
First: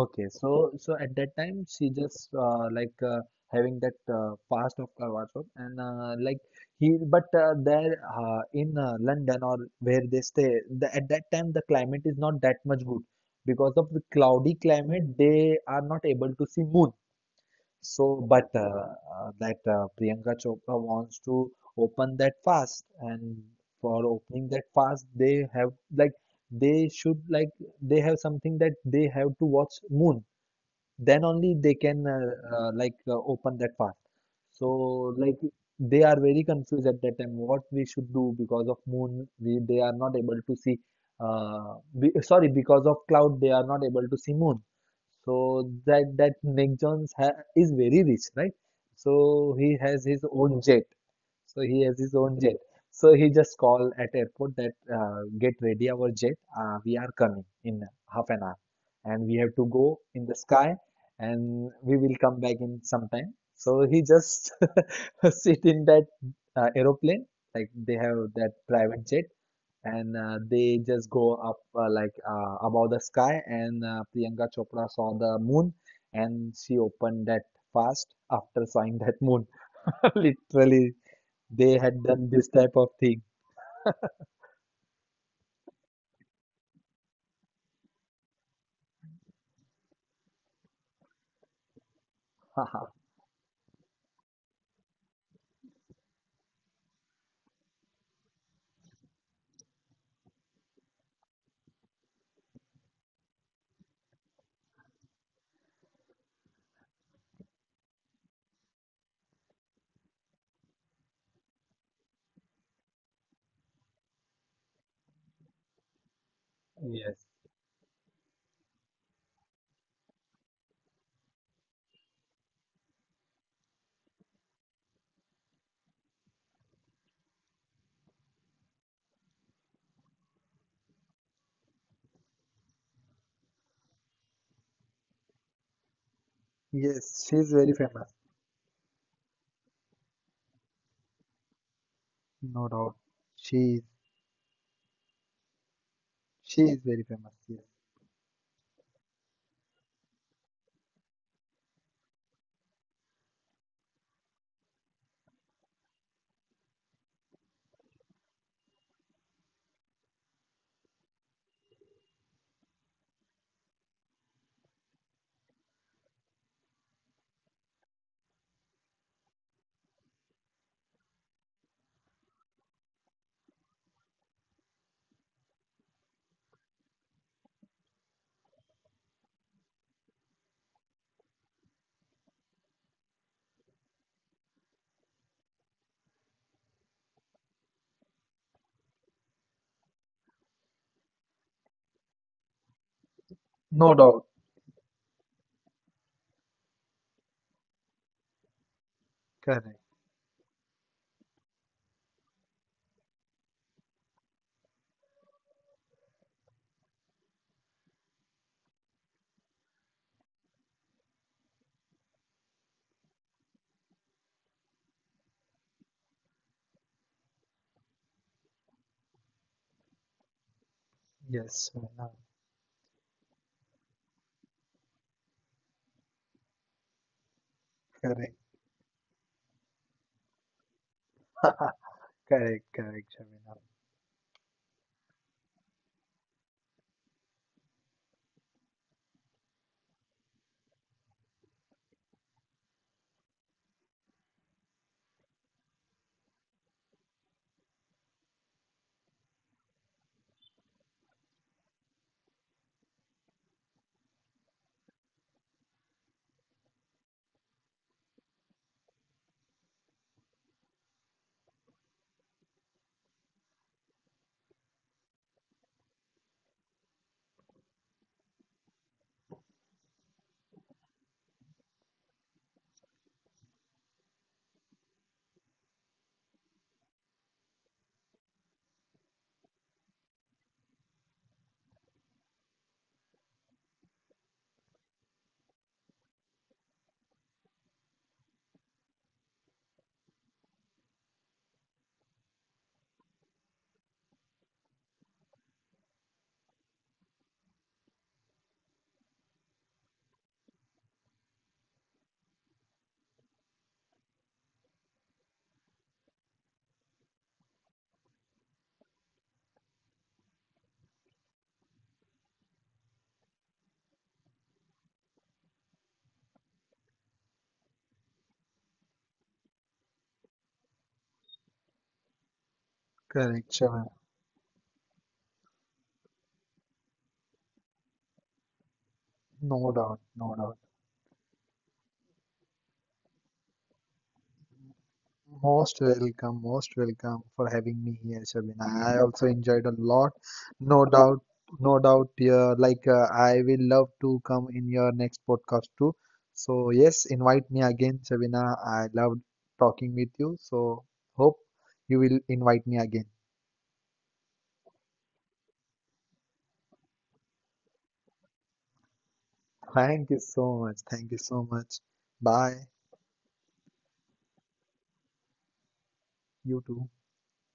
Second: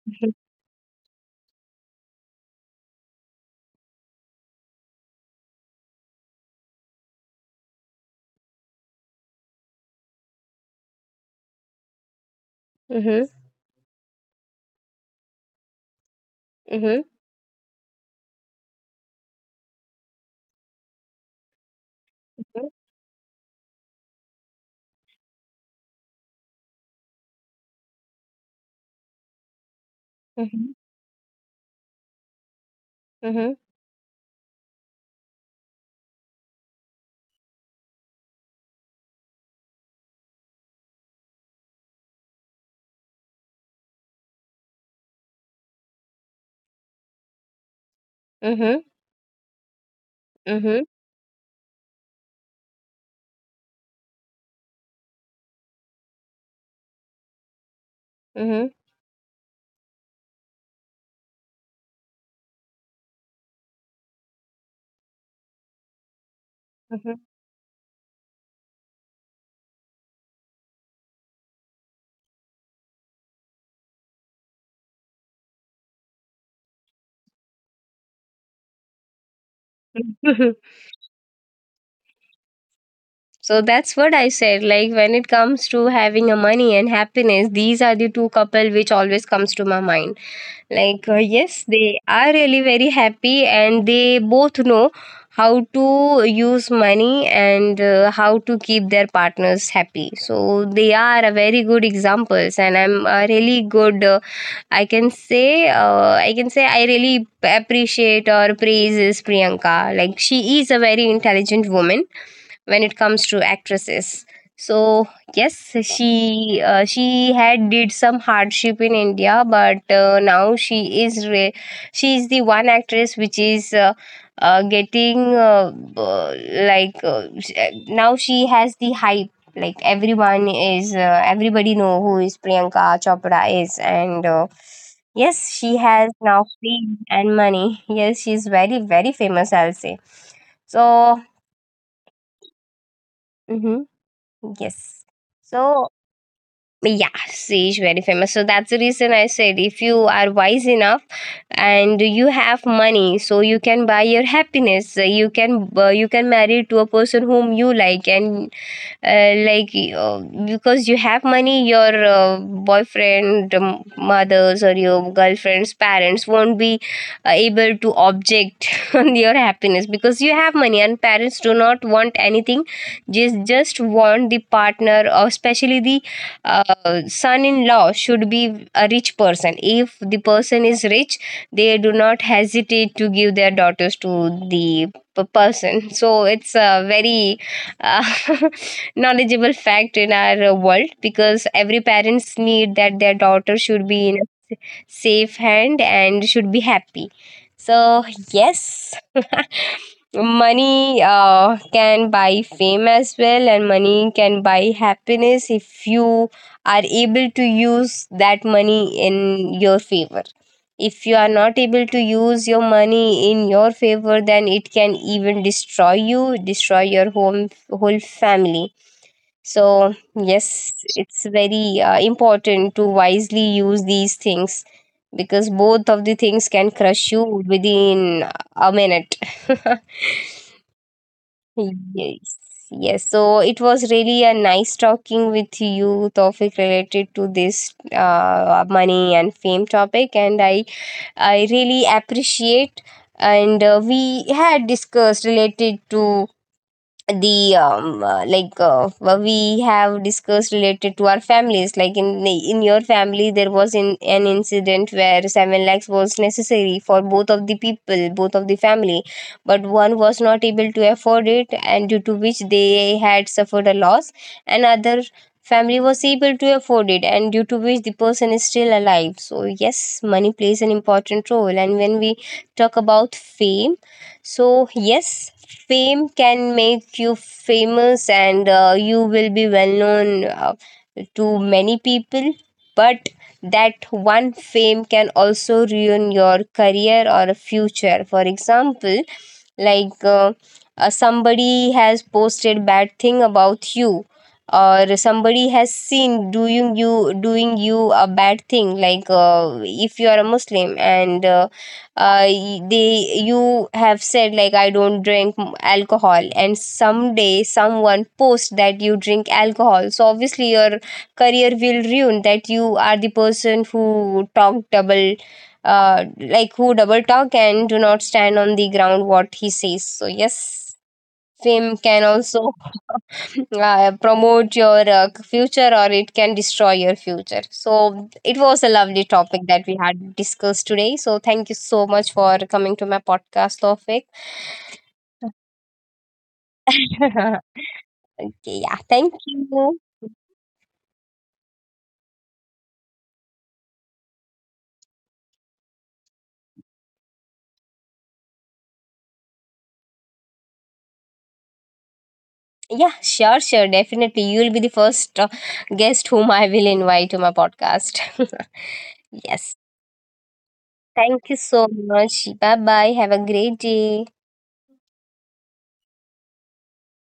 Speaker 2: Okay,
Speaker 1: Mhm.
Speaker 2: so at that time she just having that past of Karwachop, and like he but there in London or where they stay the, at that time the climate is not that much good
Speaker 1: Mhm.
Speaker 2: because of the cloudy climate, they are not able to see moon.
Speaker 1: Mhm.
Speaker 2: So, but that Priyanka Chopra wants to open that fast, and for opening that fast, they have like they should like they have something that they have to watch Moon,
Speaker 1: Mhm.
Speaker 2: then only they can
Speaker 1: Mhm.
Speaker 2: open that fast. So like they are very confused at that time what we should do because of moon they are not able to see, uh, sorry, because of cloud they are not able to see moon. So that Nick Jones ha is very rich, right?
Speaker 1: Mhm.
Speaker 2: So he has his own
Speaker 1: Mhm.
Speaker 2: jet. So he has his own jet. So he just call at airport that get ready our jet. We are coming in half an hour,
Speaker 1: Mhm.
Speaker 2: and we have to go in the sky, and we will come back in some time. So he just sit in that aeroplane,
Speaker 1: Mhm.
Speaker 2: like they have that private jet, and they just go up above the sky. And Priyanka Chopra saw the moon, and she opened that fast after seeing that moon.
Speaker 1: Mhm.
Speaker 2: Literally, they had done this type of thing.
Speaker 1: So that's what I said. Like when it comes to having a money and happiness, these are the two couple which always comes to my mind. Yes, they are really
Speaker 2: Haha.
Speaker 1: very happy and they both know how to use money and how to keep their partners happy, so they are a very good examples. And I'm a really good I can say I really appreciate or praises Priyanka. Like she is a very intelligent woman when it comes to actresses. So yes,
Speaker 2: Yes.
Speaker 1: she had did some hardship in India, but now is re- she is the one actress which is getting uh, uh, like uh, sh- uh, now she has the hype. Like everyone is everybody know who is Priyanka Chopra is, and yes, she has now fame
Speaker 2: Yes, she
Speaker 1: and
Speaker 2: is very
Speaker 1: money.
Speaker 2: famous,
Speaker 1: Yes, she's very very famous, I'll say. So
Speaker 2: no doubt. She is
Speaker 1: mhm. Yes. So,
Speaker 2: she is very
Speaker 1: yeah,
Speaker 2: famous, yes.
Speaker 1: she is very famous. So that's the reason I said if you are wise enough and you have money, so you can buy your happiness. You can marry to a person whom you like, and uh, like uh, because you have money, your boyfriend mothers or your girlfriend's parents won't be able to object on your happiness, because you have money and parents do not want anything, just want the partner, or especially the son-in-law should be a rich person. If the person is rich, they do not hesitate to give their daughters to the person. So it's a very uh, knowledgeable fact in our world, because every parents need that their daughter should
Speaker 2: No
Speaker 1: be in
Speaker 2: doubt.
Speaker 1: a s- safe hand and should be happy. So yes,
Speaker 2: Correct.
Speaker 1: money can buy fame as well, and money can buy happiness if you are able to use that money in your favor. If you are not able to use your money in your favor, then it can even destroy you, destroy your home, whole family. So, yes, it's
Speaker 2: Yes,
Speaker 1: very
Speaker 2: Shavina.
Speaker 1: important to wisely use these things, because both of the things can crush you within
Speaker 2: Correct.
Speaker 1: a minute. Yes.
Speaker 2: Correct.
Speaker 1: Yes.
Speaker 2: Correct,
Speaker 1: So it
Speaker 2: Shavina.
Speaker 1: was really a nice talking with you, Tofik, related to this money and fame topic. And I really appreciate. And we had discussed related to the what we have discussed related to our families, like in your family there was in an incident where 7 lakhs was necessary for both of the people, both of the family, but one was not able to afford it and due to which they had suffered a loss, and other family was able to afford it and due to which the person is still alive. So yes, money plays an important role. And when we talk about fame, so yes, fame can make you famous and you will be well known to many people. But that one fame can also ruin your career or future. For example, like uh, somebody has posted bad thing about you, or somebody has seen doing you a bad thing. Like if you are a Muslim and y- they you have said like I don't drink alcohol, and someday someone posts that you drink alcohol, so obviously your career will ruin, that you are the person who talk double, like who double talk and do not stand on the ground what he says. So yes, fame can also
Speaker 2: Correct, Shavina.
Speaker 1: promote your future, or it can destroy your future. So it was a lovely topic that we
Speaker 2: No doubt.
Speaker 1: had
Speaker 2: No doubt.
Speaker 1: discussed today. So thank you so much for coming to my podcast, topic.
Speaker 2: Most welcome
Speaker 1: Okay,
Speaker 2: for having me here, Shabina.
Speaker 1: yeah,
Speaker 2: I
Speaker 1: thank
Speaker 2: also enjoyed
Speaker 1: you.
Speaker 2: a lot. No doubt, no doubt. Yeah, like I will love to come in your next podcast too. So yes, invite me again, Shabina. I loved talking with you. So hope you will invite
Speaker 1: Yeah,
Speaker 2: me again.
Speaker 1: sure, sure, definitely. You will be the first guest whom I will invite to my podcast. Yes,
Speaker 2: Thank you so much. Thank
Speaker 1: thank
Speaker 2: you
Speaker 1: you
Speaker 2: so
Speaker 1: so
Speaker 2: much.
Speaker 1: much. Bye
Speaker 2: Bye.
Speaker 1: bye. Have a great day.
Speaker 2: You too.